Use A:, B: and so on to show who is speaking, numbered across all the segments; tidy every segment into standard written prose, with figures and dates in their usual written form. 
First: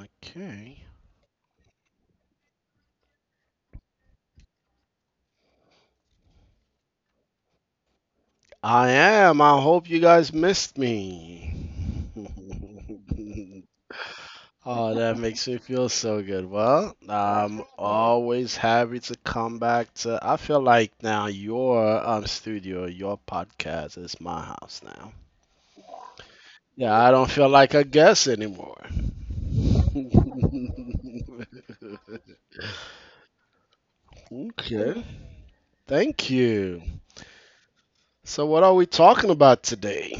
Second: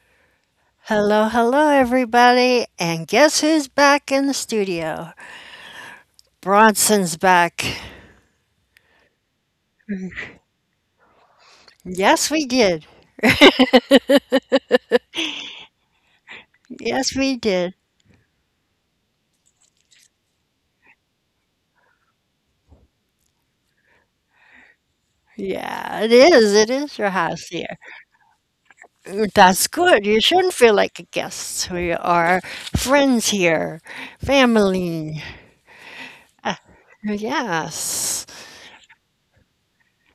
A: Okay.
B: Hello, hello, everybody. And guess who's back in the studio? Bronson's back.
A: I am. I hope you guys missed me.
B: Yes, we did.
A: Oh, that makes me feel so good. Well,
B: Yes, we
A: I'm
B: did.
A: always happy to come back to. I feel like now your studio, your podcast is my house now.
B: Yeah, it is. It
A: Yeah,
B: is your
A: I don't
B: house
A: feel like
B: here.
A: a guest anymore.
B: That's good. You shouldn't feel like a guest. We are friends here,
A: Okay.
B: family.
A: Thank
B: Uh,
A: you.
B: Yes.
A: So, what are we talking about today?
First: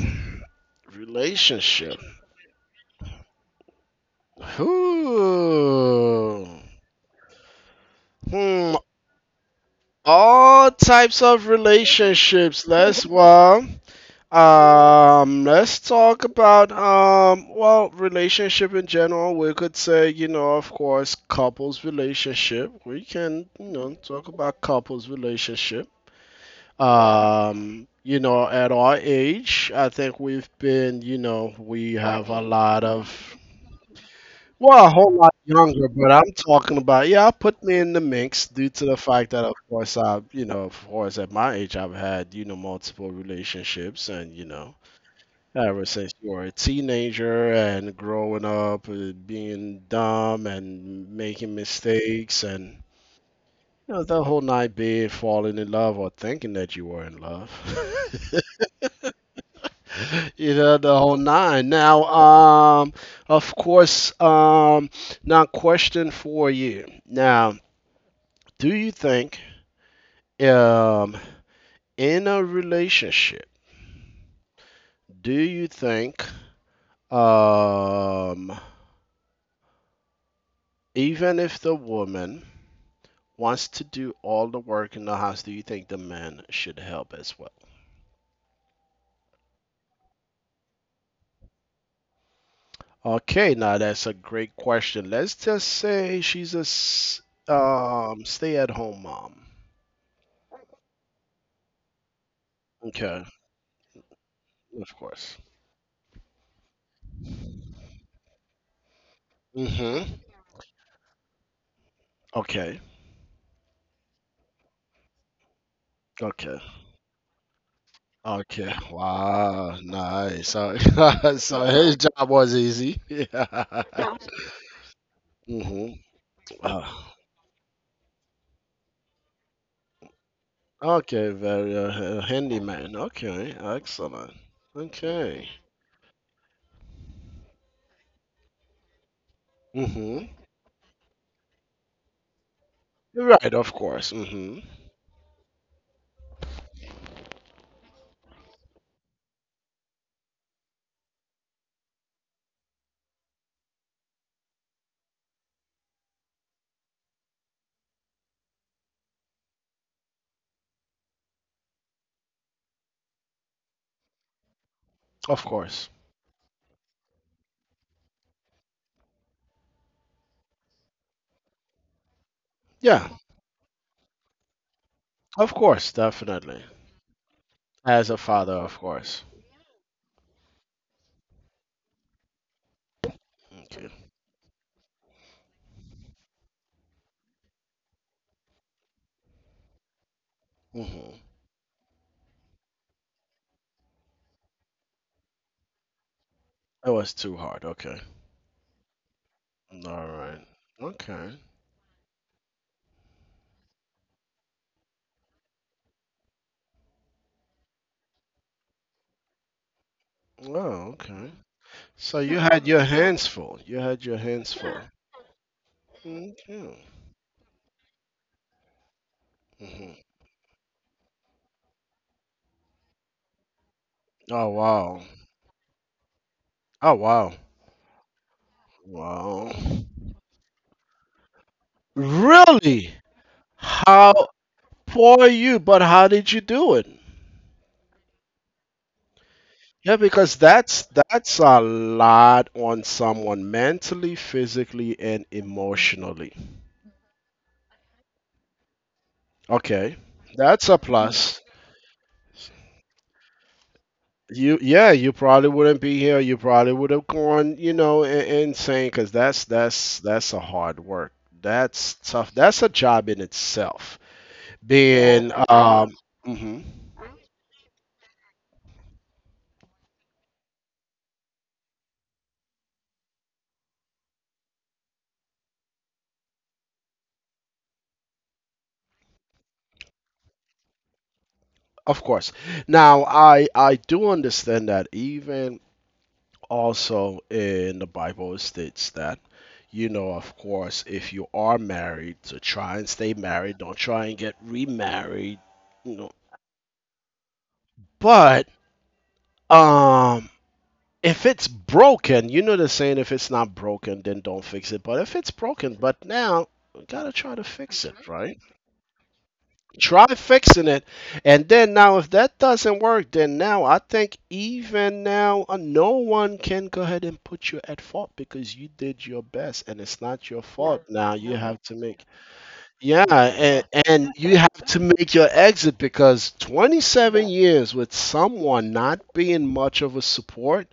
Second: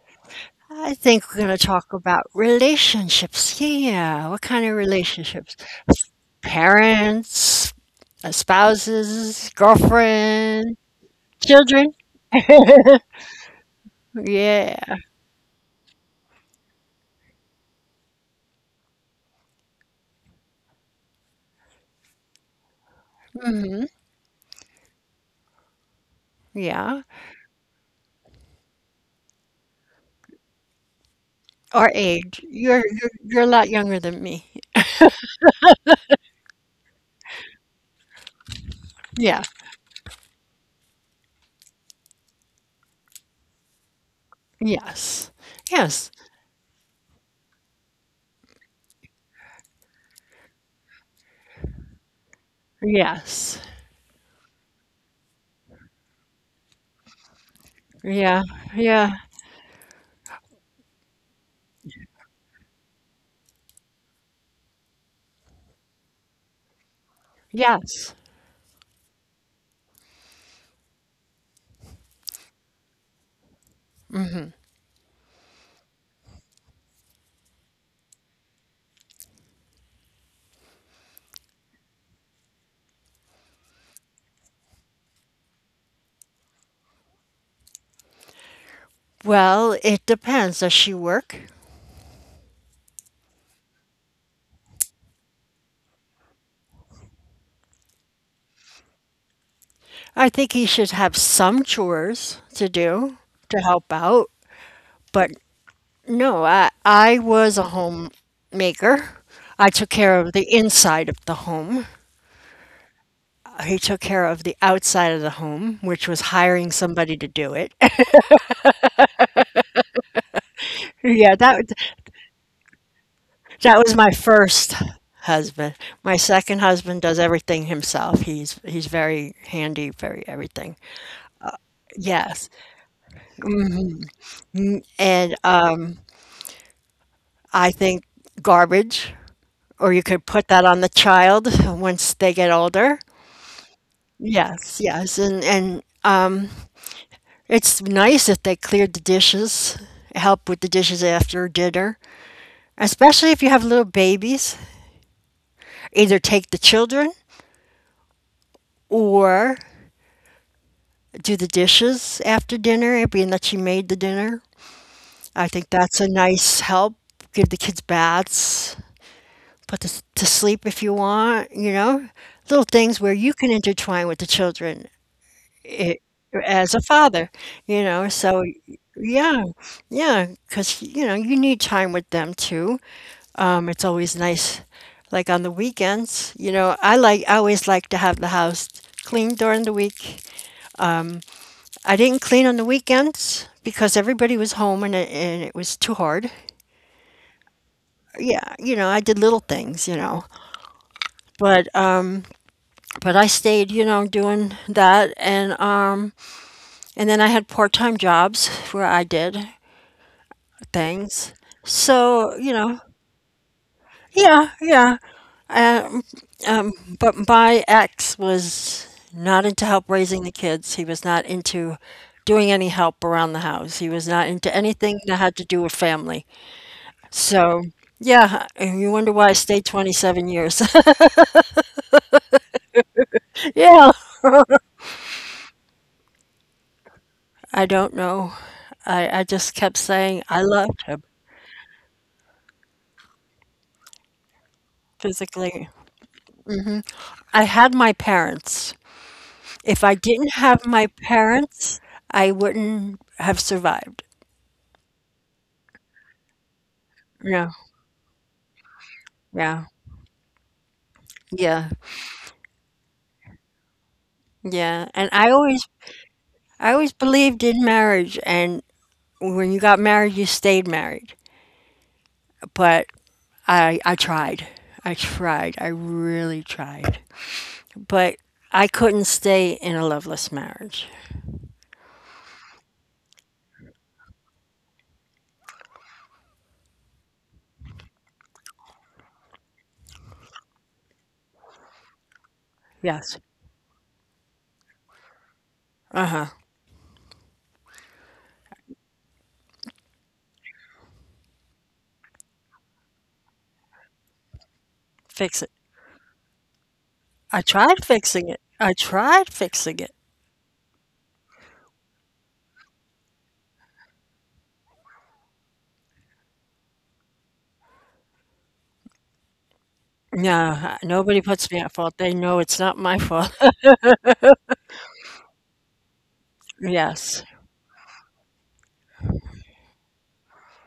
B: I think we're going to talk
A: Relationship.
B: about relationships. Yeah. What kind of relationships?
A: Ooh.
B: Parents,
A: Hmm.
B: spouses,
A: All
B: girlfriend,
A: types of
B: children.
A: relationships.
B: Yeah.
A: Let's talk about Well, relationship in general. We could say, you know, of course, couples relationship. We can, you
B: Mhm.
A: know, talk about couples relationship.
B: Yeah.
A: You know, at our age, I think we've been, you know,
B: Our
A: we have a
B: age. You're
A: lot of.
B: you're you're a lot younger than me.
A: Well, a whole lot younger, but I'm talking about, yeah, I put me in the mix due to the fact
B: Yeah.
A: that, of course, I, you know, of course, at my age, I've had, you know, multiple relationships and, you know,
B: Yes.
A: ever
B: Yes.
A: since you were a teenager and growing up, being dumb and making mistakes and,
B: Yes.
A: you know, the whole night being falling in love or thinking that you were in love.
B: Yeah. Yeah.
A: You know, the whole nine now. Of course Now, question for you now,
B: Yes.
A: do you think, um in a relationship, do you think, um even if the woman wants to do all the work in the house, do you think the man should help as well?
B: Well, it depends. Does she work?
A: Okay, now that's a great question. Let's just say she's a stay at home mom.
B: I think he should have some chores to do
A: Okay.
B: to help out.
A: Of
B: But
A: course.
B: no, I was a homemaker. I took
A: Mm-hmm.
B: care of the inside of the home.
A: Okay.
B: He took care of the outside of the home, which was
A: Okay.
B: hiring somebody to do it.
A: Okay. Wow. Nice. So,
B: Yeah,
A: so
B: that
A: his job was easy.
B: that was my
A: Yeah.
B: first husband.
A: Mm-hmm.
B: My second husband
A: Wow.
B: does everything himself. He's very handy, very everything.
A: Okay. Very
B: Yes.
A: handyman. Okay. Excellent.
B: And
A: Okay.
B: um, I think garbage, or you could
A: Mm-hmm.
B: put that on the child once they get older.
A: You're right. Of course. Mm-hmm.
B: Yes, yes. And it's nice if they cleared the dishes, help with the dishes after dinner, especially if you have little babies. Either take the children or do the dishes after dinner, being that she made the dinner.
A: Of
B: I think
A: course.
B: that's a nice help. Give the kids baths, put them to sleep if you want, you know, little
A: Yeah.
B: things where you can intertwine with the children
A: Of course.
B: i
A: Definitely.
B: as a father, you
A: As a
B: know. So,
A: father, of course.
B: yeah, yeah, because, you need time with them too.
A: Okay.
B: It's always nice, like on the weekends, I always like to have the house clean during the week.
A: Mm-hmm.
B: I didn't clean on the weekends because everybody was home and it was too hard.
A: It was too hard. Okay.
B: Yeah, I did little things, you
A: All
B: know,
A: right. Okay.
B: but but I stayed, you know, doing that, and then I had part time jobs where I did
A: Oh, okay.
B: things.
A: So you
B: So you
A: had your
B: know,
A: hands full. You had your hands
B: yeah,
A: full.
B: yeah. Um,
A: Yeah. Okay.
B: um, but my ex was not into help
A: Hmm.
B: raising the kids. He was not into doing any help around the house. He was not
A: Oh
B: into
A: wow.
B: anything that had to do with family.
A: Oh wow.
B: So, yeah, and you wonder why I
A: Wow.
B: stayed 27 years.
A: Really?
B: Yeah,
A: How poor you, but how did you do it?
B: I don't know. I just kept
A: Yeah,
B: saying
A: because
B: I loved him
A: that's a lot on someone mentally, physically, and
B: physically.
A: emotionally.
B: I had my parents. If
A: Okay.
B: I didn't
A: That's
B: have
A: a
B: my
A: plus.
B: parents, I wouldn't have survived.
A: You yeah, you probably wouldn't be here. You probably would have
B: Yeah,
A: gone, you know, in, insane because
B: yeah,
A: that's a hard work.
B: yeah,
A: That's tough. That's a job in itself. Yeah.
B: yeah. And
A: Being
B: I always,
A: mhm.
B: I always believed in marriage. And when you got married, you stayed married. But I tried. I tried. I really tried. But I couldn't stay in a loveless marriage.
A: Of course. Now, I do understand that even also in the Bible it states that, you know, of course, if you are married, to try and stay
B: Yes.
A: married, don't try and get remarried, you know.
B: Uh huh.
A: But um if it's broken, you know the saying, if it's not broken, then don't fix it. But if it's
B: Fix it.
A: broken, but now we gotta try to
B: I
A: fix
B: tried
A: it, hmm,
B: fixing
A: right?
B: it. I tried fixing it.
A: Try fixing it. And then now, if that doesn't work, then now I think even now, no one can go ahead and put you at fault because you did your best and it's not your, yeah,
B: No,
A: fault. Now
B: nobody
A: you, no,
B: puts
A: have
B: me
A: to
B: at fault.
A: make,
B: They know it's not my
A: yeah,
B: fault.
A: and you have to make your exit because 27,
B: Yes.
A: yeah, years with someone not being much of a support.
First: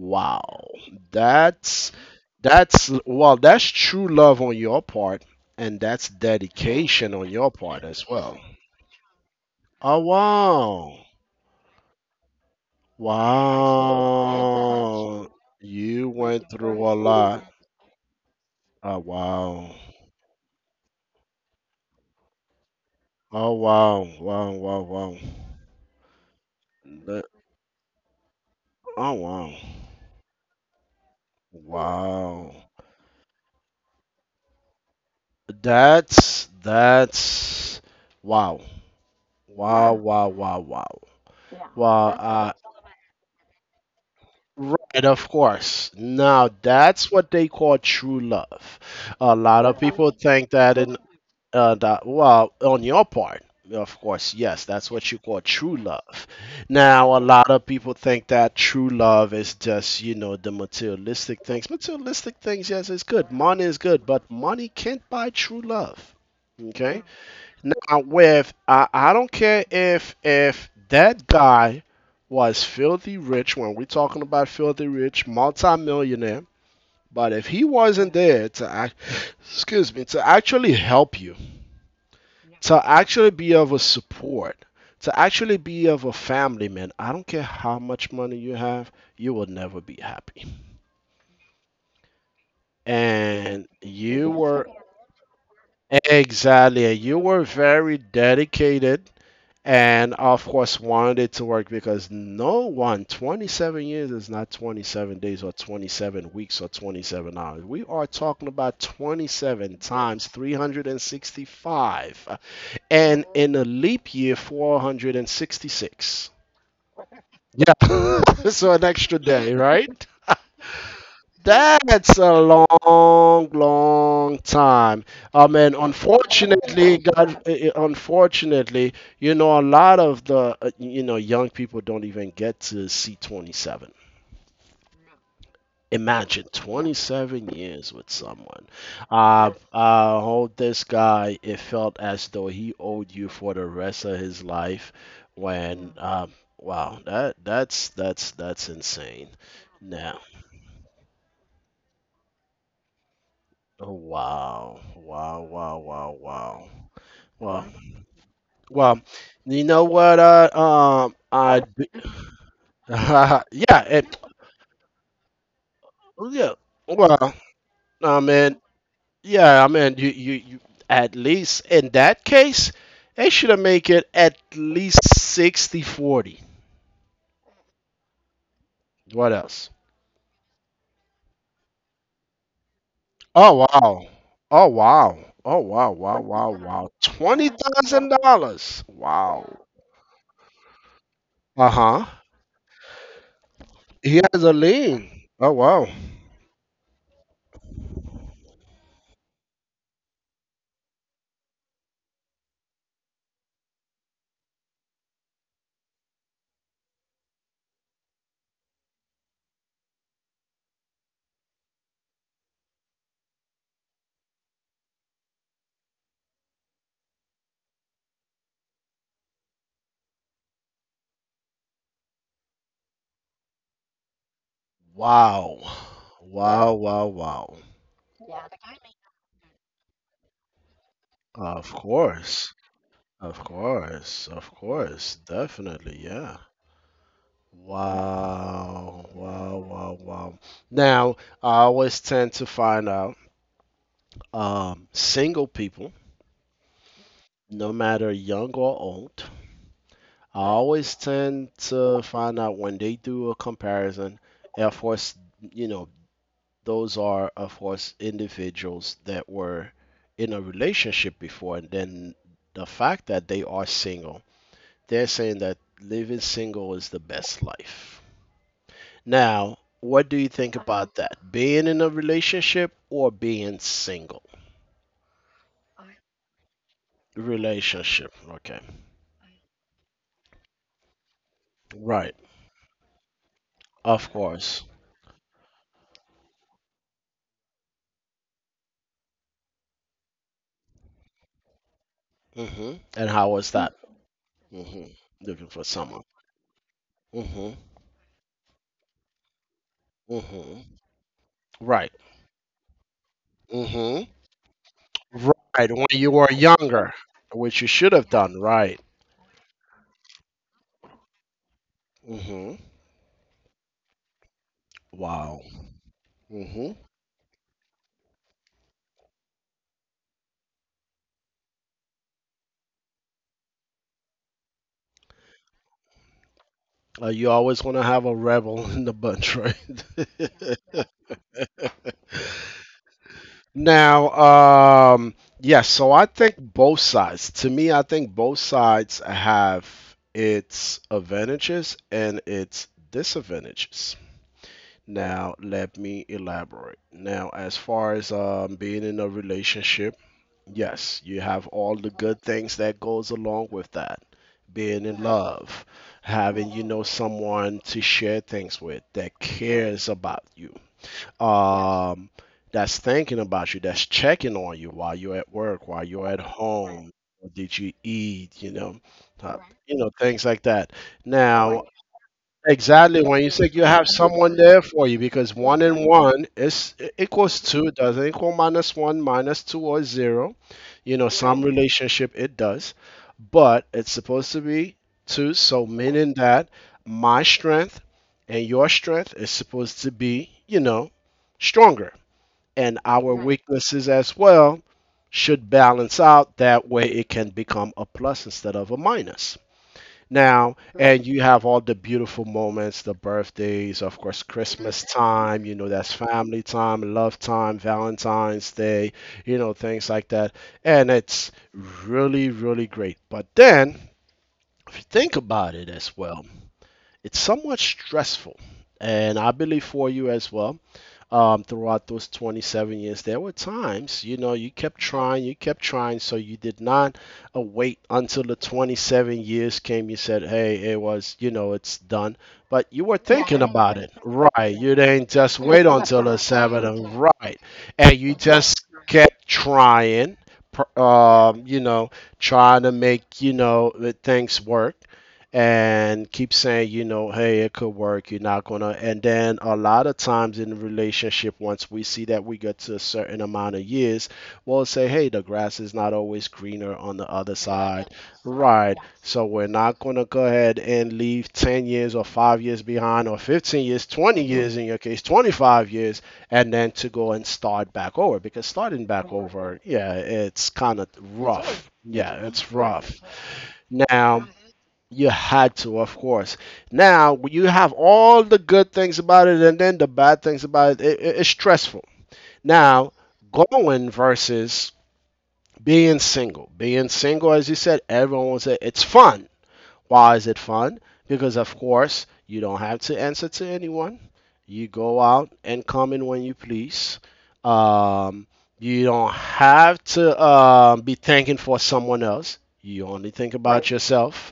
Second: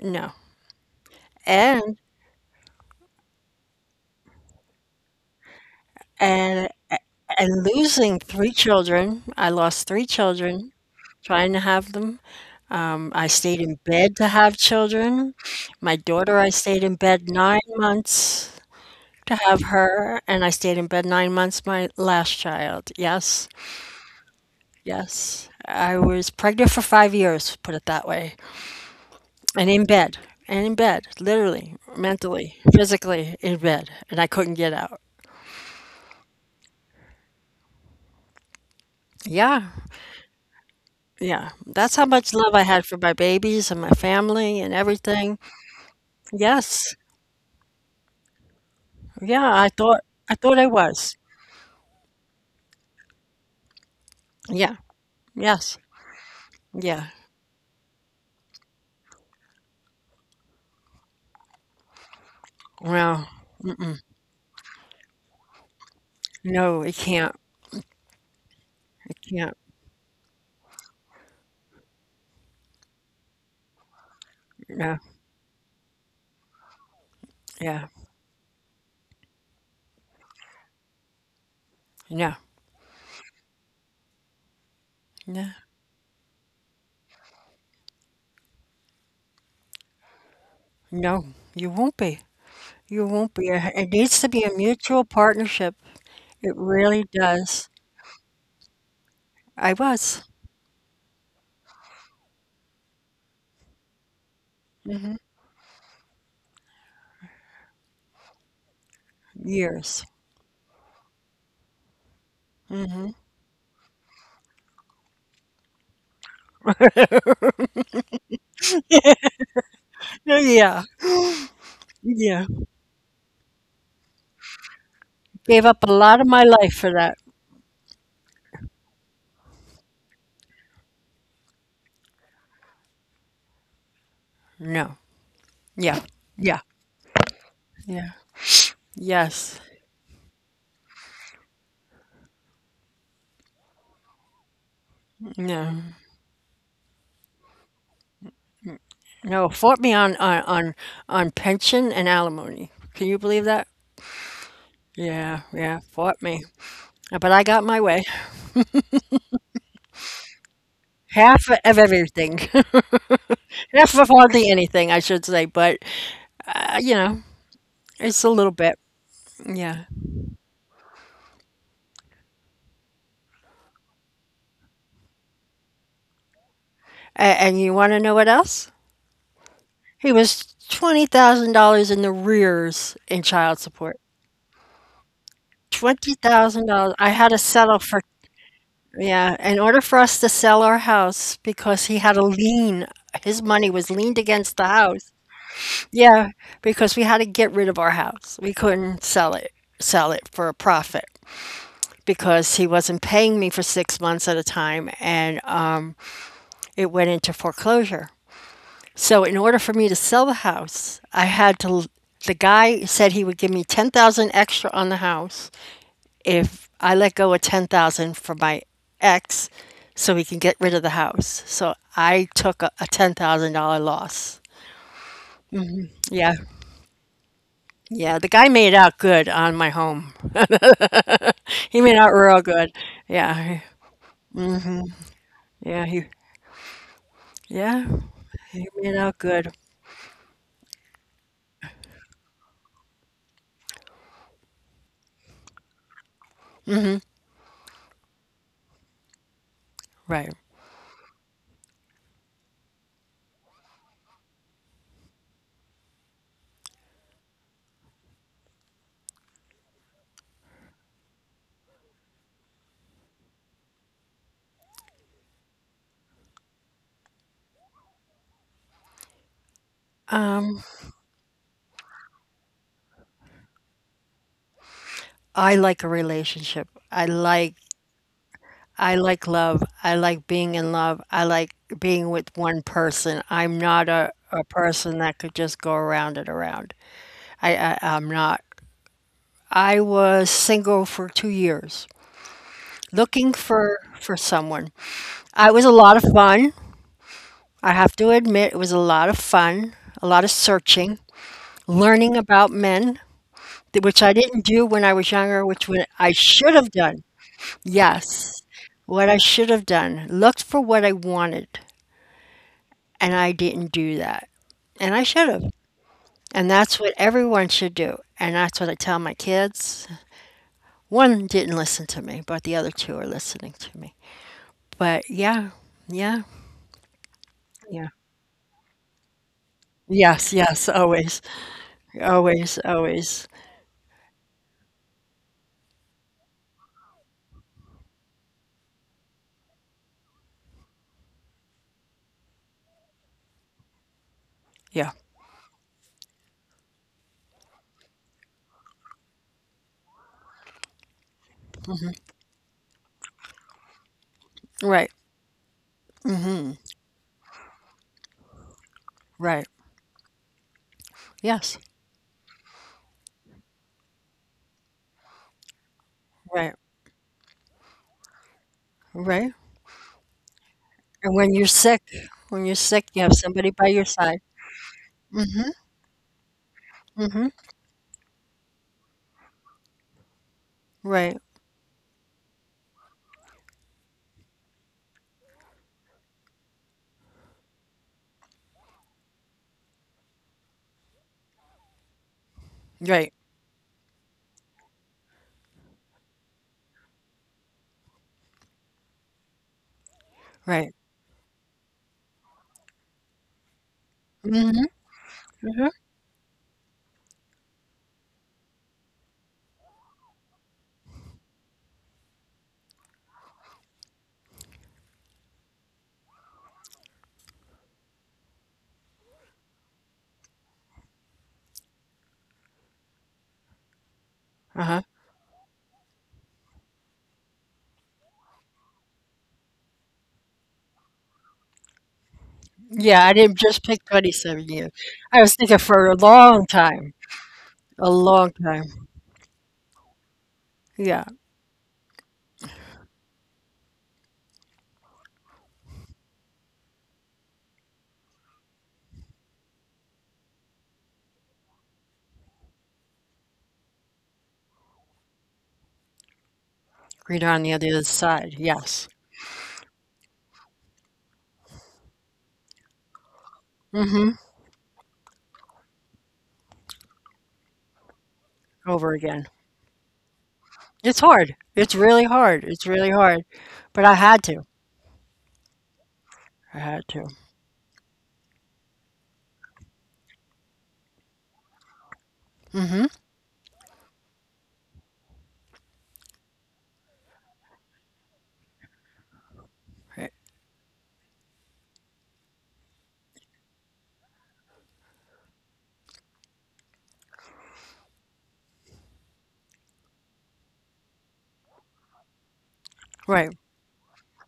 B: No.
A: That's
B: And
A: that's well, that's true love on your part and that's
B: and
A: dedication on your
B: and
A: part as
B: losing
A: well.
B: three children. I lost
A: Oh
B: three children
A: wow.
B: trying to have them. I stayed in bed to have
A: Wow.
B: children. My
A: You
B: daughter,
A: went
B: I
A: through
B: stayed
A: a
B: in bed
A: lot.
B: 9 months
A: Oh
B: to have
A: wow.
B: her, and I stayed in bed 9 months my last child.
A: Oh
B: Yes.
A: wow. Wow, wow, wow.
B: Yes, I was pregnant for five
A: That-
B: years, put it that way,
A: oh wow.
B: and in bed, literally,
A: Wow.
B: mentally, physically in bed, and I couldn't get out.
A: That's wow.
B: Yeah,
A: Wow, wow, wow, wow.
B: yeah. That's how
A: Wow,
B: much
A: I.
B: love I had for my babies and my family and
A: Right, of
B: everything.
A: course. Now
B: Yes,
A: that's what they call true love. A
B: yeah.
A: lot
B: I
A: of
B: thought
A: people
B: I
A: think
B: thought I
A: that in
B: was.
A: that well, on your part, of course, yes,
B: Yeah.
A: that's what you call true
B: Yes.
A: love.
B: Yeah.
A: Now, a lot of people think that true love is just you know the materialistic things. Materialistic things, yes, is
B: Well,
A: good. Money is good, but money can't buy true love.
B: no, it
A: Okay,
B: can't.
A: now with I
B: It
A: don't
B: can't.
A: care if that guy was filthy rich when we're talking about filthy
B: No.
A: rich, multimillionaire, but if he
B: Yeah.
A: wasn't there to act, excuse me, to actually help you,
B: No.
A: to actually be of a support, to
B: No.
A: actually be of a family man, I don't care how much money you have, you will never be happy.
B: No. You won't be. You won't be.
A: And
B: It needs
A: you
B: to be a
A: were,
B: mutual partnership. It
A: exactly,
B: really
A: you were
B: does.
A: very dedicated.
B: I
A: And
B: was
A: of course, wanted to work because no one, 27 years is not 27 days or 27 weeks or 27 hours. We are talking about 27
B: years.
A: times 365, and in a leap year, 466. Yeah. So, an extra day, right?
B: No, yeah,
A: That's a
B: yeah.
A: long, long time. I
B: Gave
A: mean,
B: up a lot of my life for
A: unfortunately,
B: that.
A: God, unfortunately, you know, a lot of the, you know, young people don't even get to see 27.
B: No. Yeah.
A: Imagine
B: Yeah.
A: 27 years with
B: Yeah.
A: someone.
B: Yes.
A: Hold this guy, it felt as though he owed you for the rest of his life
B: No.
A: when, wow, that that's that's insane.
B: No. Fought me
A: Now,
B: on pension and alimony. Can you believe that?
A: oh, wow.
B: Yeah.
A: Wow,
B: Yeah.
A: wow, wow,
B: Fought me.
A: wow.
B: But I got
A: Well,
B: my way.
A: well, you know what? Um,
B: Half
A: I
B: of
A: d-
B: everything.
A: yeah,
B: Half of
A: it,
B: hardly anything, I should say. But
A: yeah.
B: uh, you know,
A: Well,
B: it's
A: I
B: a little
A: mean,
B: bit.
A: yeah, I
B: Yeah.
A: mean, you, at least in that case, they should have make it at least 60-40.
B: And you want to know what else?
A: What else?
B: He was $20,000 in the rears in child
A: Oh,
B: support.
A: wow. Oh, wow. Oh, wow, wow, wow, wow.
B: $20,000. I had to settle for,
A: $20,000.
B: yeah,
A: Wow.
B: in order for us to sell our house because he
A: Uh-huh.
B: had a lien. His money was leaned
A: He has a
B: against the house.
A: lien. Oh, wow.
B: Yeah, because we had to get rid of our house. We couldn't sell it for a profit because he wasn't paying me for 6 months at a time and it went into foreclosure. So in order for me to sell the house, I had to the guy said he would give me 10,000 extra on the house if I let go of 10,000 for my ex so he can get rid of the house. So I took a $10,000 loss.
A: Wow.
B: Yeah.
A: Wow, wow, wow.
B: Yeah, the guy made out good on my home.
A: Of
B: He made out real
A: course.
B: good.
A: Of
B: Yeah.
A: course. Of course.
B: Yeah,
A: Definitely,
B: he
A: yeah.
B: yeah, he made
A: Wow.
B: out good.
A: Wow, wow, wow. Now, I always tend to find out single people, no matter young or old,
B: Right.
A: I always tend to find out when they do a comparison, Air Force, you know, those are of course individuals that were in a relationship before and then the fact that they are single, they're saying that living single is the best life. Now, what do you think
B: Um
A: about that, being in a relationship or being single?
B: I like a relationship. I like
A: Relationship, okay.
B: I like love. I like being in love. I like being
A: Right.
B: with one person. I'm not
A: Of
B: a
A: course.
B: person that could just go around and around. I'm not. I was single for 2 years,
A: Hmm, and how
B: looking
A: was that?
B: for someone.
A: Hmm. Looking
B: I
A: for
B: was a lot of
A: someone.
B: fun.
A: Hmm.
B: I have to admit, it was a lot of fun. A lot of
A: Hmm.
B: searching,
A: Right.
B: learning about men, which
A: Hmm.
B: I didn't do when I was younger, which
A: Right,
B: when
A: when you
B: I
A: were
B: should have
A: younger,
B: done.
A: which you should have done,
B: Yes,
A: right?
B: what I should have done. Looked for what I wanted.
A: Hmm.
B: And I didn't do that. And I should
A: Wow.
B: have. And
A: Hmm.
B: that's what everyone should do. And that's what I tell my kids. One didn't listen to me, but the other two are listening to me. But yeah, yeah,
A: You always want to
B: yeah.
A: have a rebel in the bunch, right?
B: Yes, yes, always, always, always.
A: Now, yes, so I think both sides, to me, I think both sides have its advantages and its disadvantages.
B: Yeah,
A: Now, let me elaborate. Now, as far as being in a relationship, yes, you have all the good things that goes along with that. Being
B: right,
A: in love, having you know someone to share things with that
B: right.
A: cares about you.
B: Yes,
A: Um that's thinking about you, that's checking on you while you're at work, while you're at
B: right,
A: home. What did you eat, you know?
B: right.
A: Uh, you know, things like that.
B: And when you're
A: Now,
B: sick, when you're sick, you
A: exactly.
B: have
A: When you
B: somebody
A: say you
B: by your
A: have
B: side.
A: someone there for you,
B: Mm
A: because
B: hmm,
A: one and one is it
B: mm hmm.
A: equals two, it doesn't equal minus one, minus two, or zero. You know,
B: Right,
A: some, right, relationship it does, but it's supposed to be two. So meaning that my strength and your strength is supposed to be, you know, stronger, and
B: right,
A: our, right, weaknesses as well should balance out. That way, it can become a plus instead of a minus now,
B: right.
A: right, and you have all the beautiful moments, the birthdays, of course,
B: Mm hmm,
A: Christmas time,
B: mm
A: you know,
B: hmm.
A: that's family time, love time, Valentine's Day, you know, things like that, and it's really really great. But then, if you think about it as well, it's somewhat stressful, and I believe for you as well, throughout those 27 years. There were times, you know,
B: Uh huh.
A: you kept trying, so you did not wait until the 27 years came. You said, hey, it was, you know, it's done. But you were,
B: Yeah, I
A: yeah,
B: didn't
A: thinking
B: just
A: about
B: pick
A: it,
B: 27
A: right?
B: years.
A: You didn't
B: I was
A: just
B: thinking
A: wait
B: for a
A: until the
B: long
A: Sabbath, and
B: time,
A: right?
B: a
A: And you, exactly,
B: long
A: just
B: time.
A: kept trying,
B: Yeah,
A: you know, trying to make, you know, the things work and keep saying, you know, hey, it could work. You're not gonna. And then a lot of times in the relationship, once we see that we get to a certain amount of years, we'll say, hey, the grass is not always greener on the
B: read
A: other
B: on the other
A: side,
B: side.
A: right?
B: Yes.
A: So we're not gonna go ahead and leave 10 years or 5 years behind, or 15 years, 20
B: Hmm.
A: years in your case, 25 years, and then to go and start back over because starting
B: Over
A: back
B: again.
A: over, yeah, it's kind of
B: It's hard.
A: rough.
B: It's really
A: Yeah, it's
B: hard. It's
A: rough.
B: really hard. But I
A: Now,
B: had to.
A: you had to, of course.
B: I had to.
A: Now you have all the good things about it, and then the bad things about it. It, it's stressful. Now
B: Hmm.
A: going versus being single. Being single, as you said, everyone will say it's fun. Why
B: Right.
A: is it fun? Because, of course, you don't have to answer to anyone. You go out and come in when you please. Um, you don't have to be thinking for someone else. You only think,
B: Right.
A: right, about yourself.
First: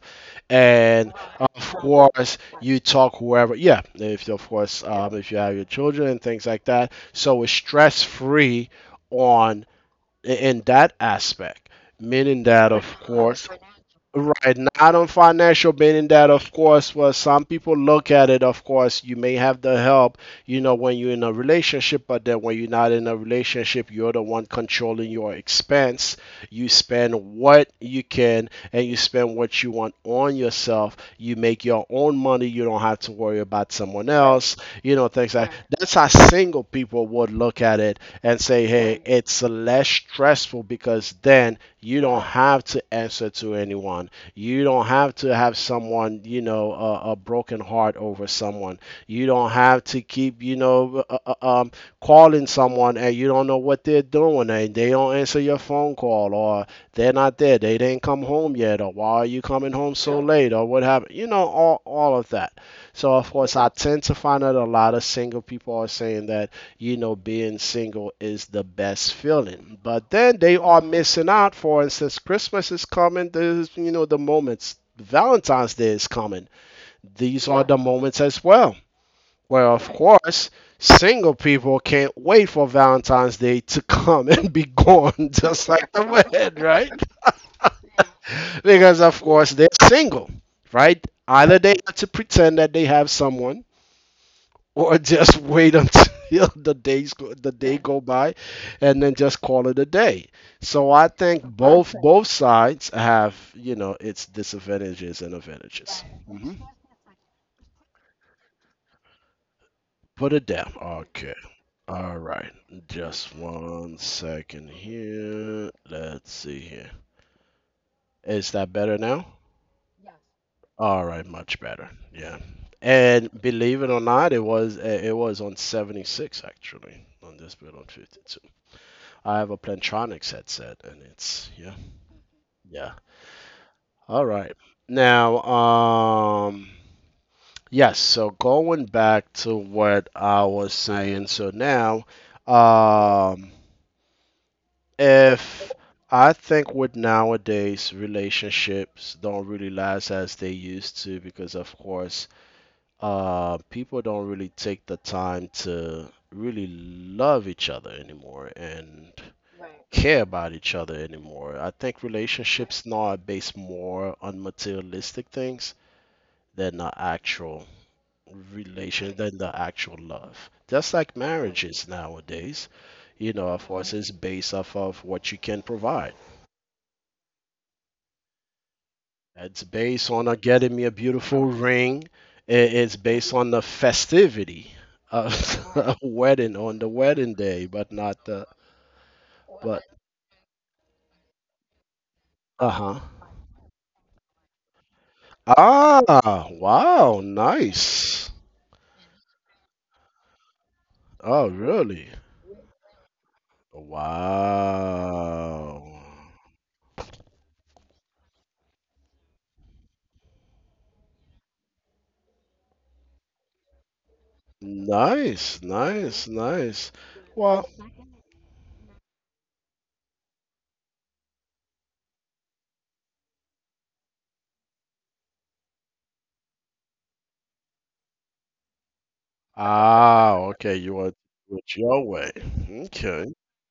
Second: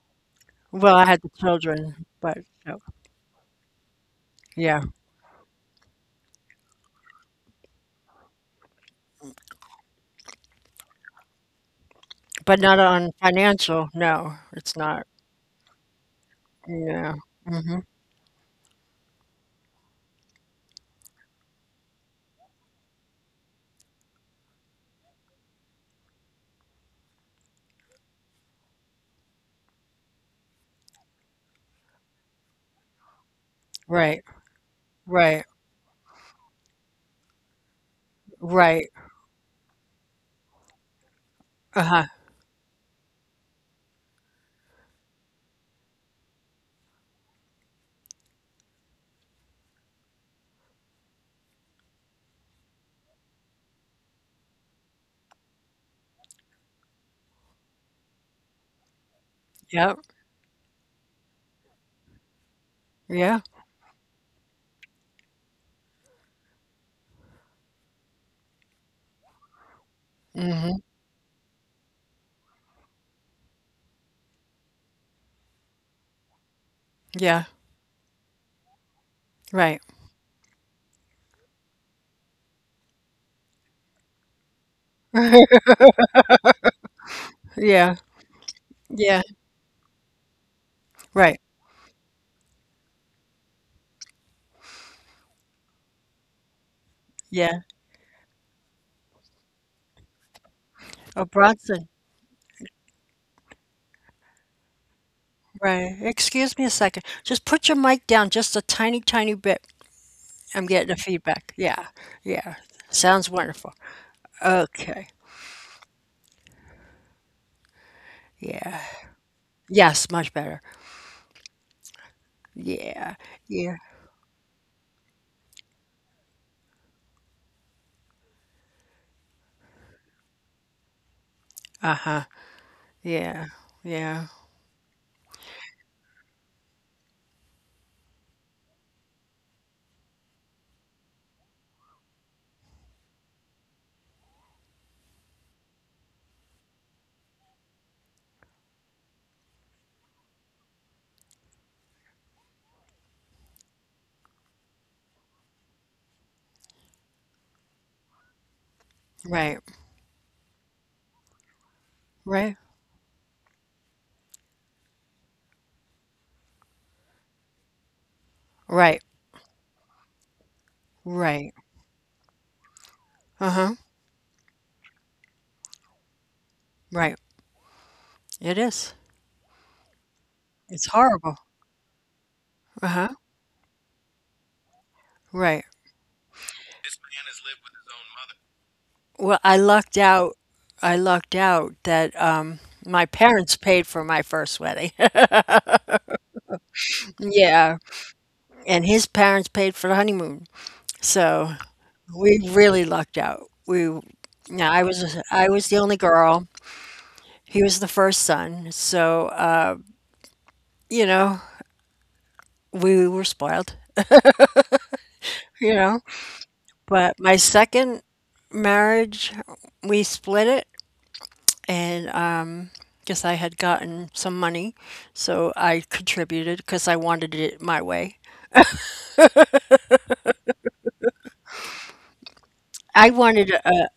B: Well, I
A: And
B: had the
A: of
B: children, but
A: course,
B: uh,
A: you talk whoever. Yeah, if of
B: yeah,
A: course, yeah, if you have your children and things like that. So it's stress free on in that aspect, meaning
B: but
A: that,
B: not
A: of
B: on
A: course,
B: financial. No,
A: right,
B: it's
A: not
B: not.
A: on financial, meaning that, of course,
B: No.
A: well, some people
B: Hmm.
A: look at it, of course, you may have the help, when you're in a relationship, but then when you're not in a relationship, you're the one controlling your expense. You spend what you can and you spend what you want on yourself. You make your own money. You don't have to worry about someone, right,
B: Right.
A: else, you know, things
B: Right.
A: like right. That's how single people would look at it and say,
B: Right.
A: hey, it's less stressful because then
B: Uh-huh.
A: you don't have to answer to anyone. You don't have to have someone, a broken heart over someone. You don't have to keep, calling someone and you don't know what they're doing and they don't answer your phone call, or they're not there. They didn't come home yet, or why are you coming
B: Yep.
A: home so late, or what happened? You know, all of that. So, of
B: Yeah.
A: course, I tend to find out a lot of single people are saying that you know, being single is the best feeling. But then they
B: hmm
A: are missing out. For instance, Christmas is coming. There's, you know, the moments. Valentine's Day is coming.
B: Yeah.
A: These are the moments as well. Where,
B: Right.
A: of course, single people can't wait for Valentine's Day to come and be gone, just like the wedding, right?
B: Yeah.
A: Because,
B: Yeah,
A: of course, they're single, right?
B: right.
A: Either they have to pretend that they have someone, or just wait until the days go, the
B: Yeah.
A: day go by and then just call it a day. So I
B: Or
A: think
B: Bronson.
A: both sides have, you know, its disadvantages and
B: Right.
A: advantages. Hmm,
B: Excuse me a second. Just put your mic down just a tiny, tiny bit.
A: put it
B: I'm
A: down,
B: getting a
A: okay.
B: feedback. Yeah.
A: All right,
B: Yeah. Sounds
A: just
B: wonderful.
A: one second
B: Okay.
A: here, let's see here. Is that
B: Yeah.
A: better now?
B: Yes, much better.
A: All right, much better, yeah.
B: Yeah.
A: And
B: Yeah.
A: believe it or not, it was it was on 76, actually, on this bit, on 52. I have a Plantronics headset, and it's yeah,
B: Uh-huh.
A: yeah.
B: Yeah. Yeah.
A: All right. Now, yes. So going back to what I was saying. So now, um, if I think with nowadays relationships don't really last as they used to because of course, people don't really take the time to really love each other anymore and
B: Right.
A: care about each other anymore. I think
B: Right.
A: relationships now are based more on materialistic things than the actual
B: Right.
A: love. Just like
B: Right.
A: marriages nowadays, you know,
B: Uh-huh.
A: of course, it's based off of what you can provide.
B: Right. It is.
A: It's based on getting
B: It's
A: me a
B: horrible.
A: beautiful ring. I- It's
B: Uh-huh.
A: based on the festivity of
B: Right.
A: the wedding on the wedding day, but not the
B: Well, I
A: but
B: lucked out. I lucked out that
A: uh
B: my
A: huh.
B: parents paid for my first wedding.
A: Ah, wow,
B: Yeah,
A: nice.
B: and his parents paid for the honeymoon. So
A: Oh, really?
B: we really lucked out. Now I was the only
A: Wow.
B: girl. He was the first son, so you know we were spoiled. You
A: Nice,
B: know,
A: nice, nice.
B: but my
A: Well,
B: second marriage, we split it, and guess I had gotten some money, so I contributed because I wanted it my way.
A: ah, okay, you want to do it your way.
B: I wanted
A: Okay.
B: a,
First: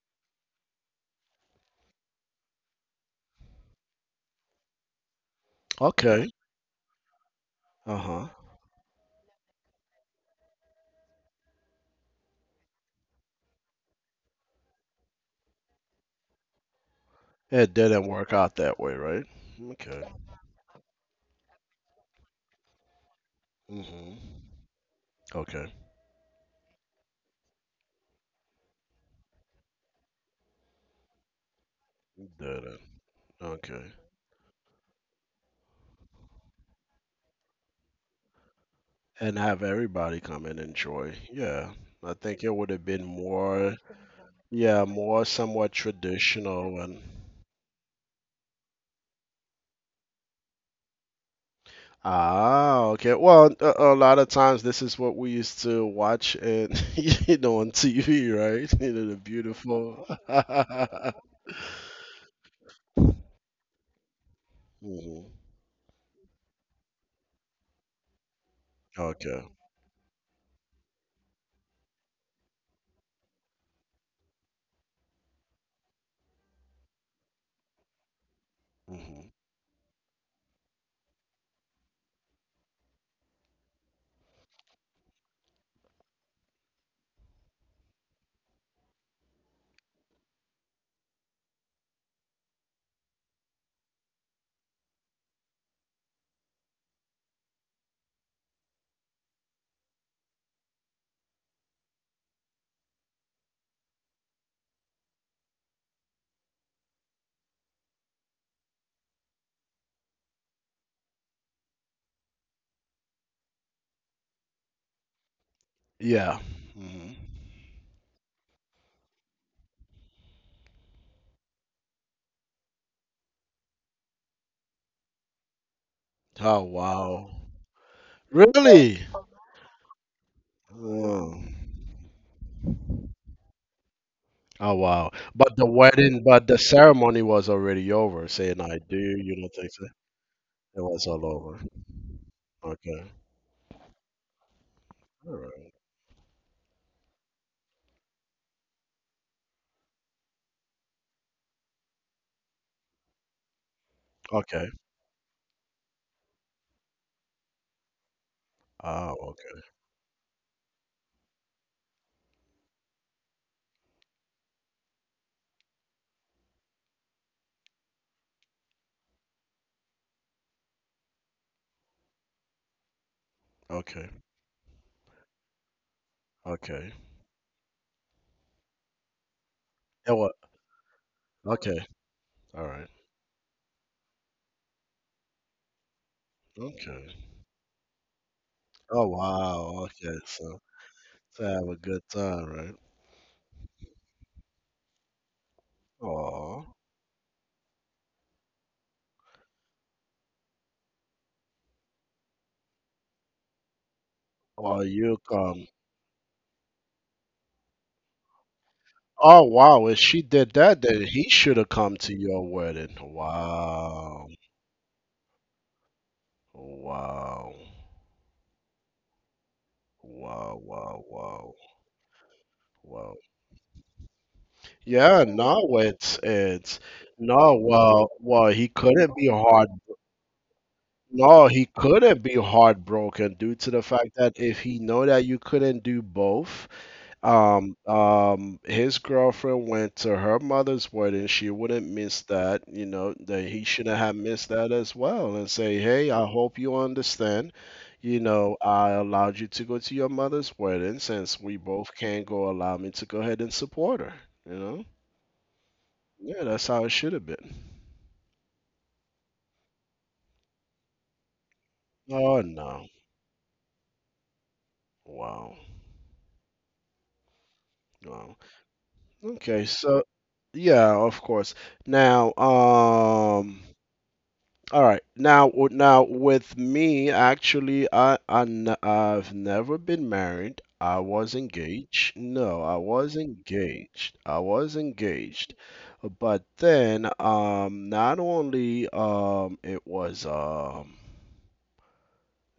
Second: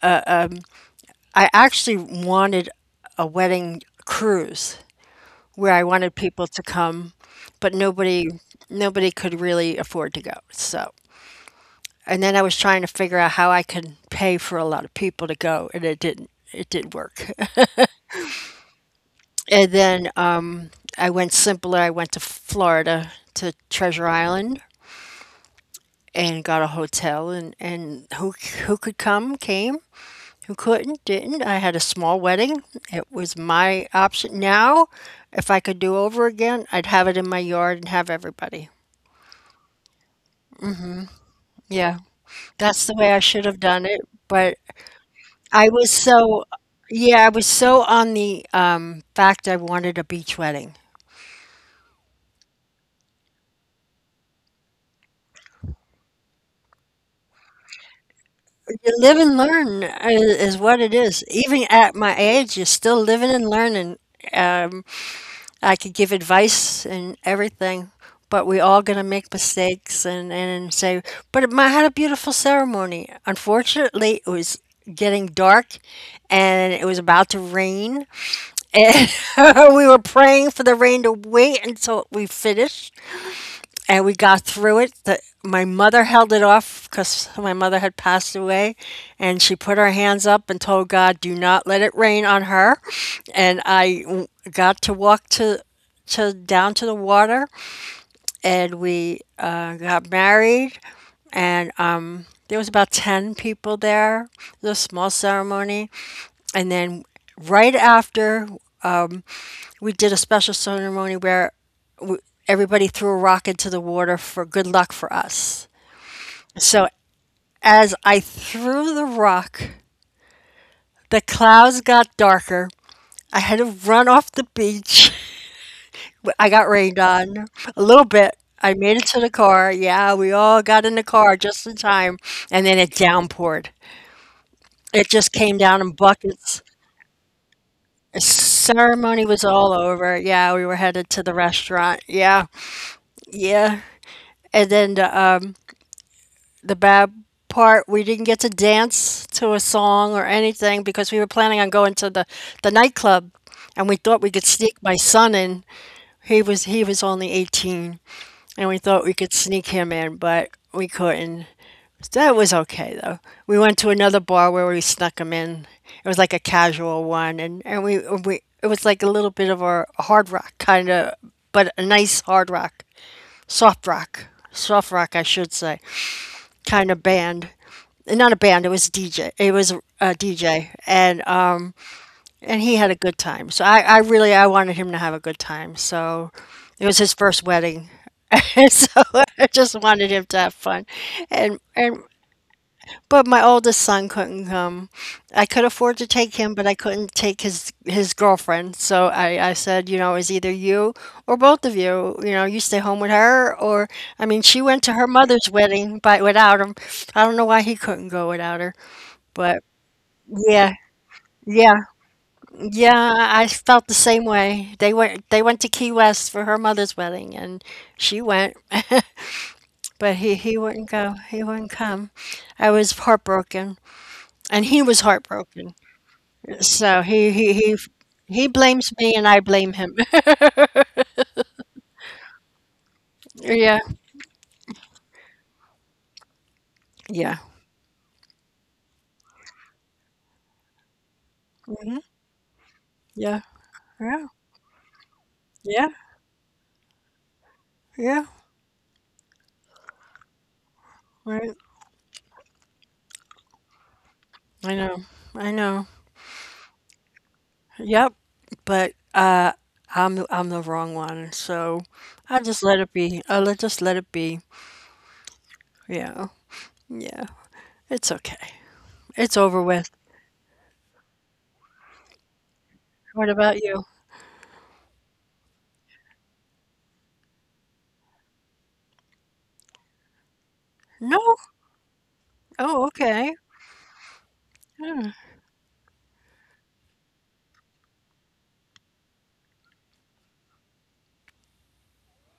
B: I actually wanted a wedding cruise where I wanted
A: Okay.
B: people to come, but nobody
A: Uh-huh.
B: nobody could really afford to go. So, and then I was trying to figure out how I could pay for a lot of people to go, and it did not work.
A: It didn't work out that way, right?
B: and
A: Okay.
B: then um, I went simpler. I went to Florida to Treasure
A: Mm-hmm.
B: Island
A: Okay.
B: and got a hotel, and who could come came. Who couldn't, didn't. I had a small wedding.
A: Didn't.
B: It was
A: Okay.
B: my option. Now, if I could do over again, I'd have it in my yard and have everybody.
A: And have everybody come and enjoy. Yeah. I
B: Yeah.
A: think it would have been
B: That's the way I should
A: more,
B: have done it, but
A: yeah, more somewhat
B: I was so,
A: traditional and
B: yeah, I was so on the fact I wanted a beach wedding.
A: ah, okay. Well, a lot of times this is what we used to watch and you know on TV, right? You know, the
B: You live and learn
A: beautiful.
B: is what it is. Even at my age, you're still living and learning. Um,
A: Mhm.
B: I could give advice and everything, but we all gonna
A: Okay.
B: make mistakes and say. I had a beautiful ceremony. Unfortunately, it was getting dark and it was about to rain. And
A: Hmm.
B: we were praying for the rain to wait until we finished, and we got through it. My mother held it off because my mother had passed away, and she put her hands up and told God, "Do not let it rain on her." And I got to walk to down to the water, and we got married, and there was about 10 people there. It was a small ceremony, and then right after we did a special ceremony where everybody threw a rock into the water for good luck for us.
A: Yeah.
B: So
A: Hmm.
B: as I threw the rock, the clouds got darker. I had to run off the beach.
A: Oh
B: I got rained
A: wow.
B: on a little bit. I
A: Really?
B: made it to the car. Yeah, we all got in the
A: Oh.
B: car just in time. And then it downpoured.
A: Oh, wow.
B: It just
A: But the
B: came down in
A: wedding, but the
B: buckets.
A: ceremony was already over.
B: The
A: Saying I do, you
B: ceremony
A: know,
B: was
A: things. Like-
B: all over. Yeah,
A: it
B: we were
A: was all
B: headed to the
A: over.
B: restaurant. Yeah,
A: Okay.
B: yeah. And then
A: All right.
B: the bad part, we didn't get to dance to a song or anything because we were planning on going to the nightclub, and we thought we could
A: Okay.
B: sneak my son in. He was only 18, and we
A: Oh,
B: thought we could
A: okay.
B: sneak him in, but we couldn't. That was okay though. We went to another bar where we snuck him in. It was like a casual one, and we it was like a little bit of a hard rock kind of, but a nice hard rock. soft
A: Okay.
B: rock soft rock I should say,
A: Okay.
B: kind of band. Not a band, it was DJ. It was
A: It was,
B: a DJ and
A: okay. All right.
B: he had a good time. So I really I wanted him to have a good time. So it
A: Okay.
B: was his first wedding. And
A: Oh
B: so I
A: wow.
B: just
A: Okay.
B: wanted him to
A: So
B: have fun.
A: to have a
B: And
A: good
B: and
A: time, right?
B: but my oldest son couldn't come. I could afford to take him,
A: Oh.
B: but I couldn't take his girlfriend. So I said, you know, it's either you or both of you. You know, you stay home with her, or I mean, she
A: Or
B: went to
A: you
B: her
A: come.
B: mother's wedding by without him. I don't know why he couldn't go without her,
A: Oh
B: but
A: wow. If she did that,
B: yeah.
A: then he should have
B: Yeah,
A: come to your wedding.
B: yeah, I felt the
A: Wow.
B: same way. They went to Key West for her mother's wedding
A: Wow.
B: and she went, but he
A: Wow.
B: he
A: Wow.
B: wouldn't go.
A: Wow.
B: He wouldn't come. I was
A: Wow.
B: heartbroken and he was
A: Yeah. No,
B: heartbroken.
A: it's
B: So he
A: no.
B: he he
A: Well, well,
B: he
A: he
B: blames
A: couldn't be
B: me and I
A: hard.
B: blame him.
A: No, he couldn't be heartbroken due to the
B: Yeah.
A: fact that if he know that you couldn't do both.
B: Yeah.
A: His girlfriend went to her mother's wedding. She wouldn't
B: Hmm.
A: miss that, you know, that
B: Yeah.
A: he shouldn't have
B: Yeah.
A: missed that as well and say,
B: Yeah.
A: "Hey, I hope you understand. You
B: Yeah.
A: know, I allowed you to go to your mother's wedding since we
B: Right.
A: both can't go. Allow me to go ahead and support her." You know?
B: I know. I know.
A: Yeah, that's how it should have been.
B: Yep. But I'm the wrong one, so
A: Oh
B: I just
A: no.
B: let it be. I let Just let it be.
A: Wow.
B: Yeah. Yeah. It's
A: Wow.
B: okay. It's
A: Okay,
B: over
A: so
B: with.
A: yeah, of course. Now,
B: What about you?
A: all right. Now, now with me, actually, I've never been married. I was
B: No.
A: engaged. No, I
B: Oh,
A: was
B: okay.
A: engaged. I was
B: Hmm.
A: engaged. But then, not only it was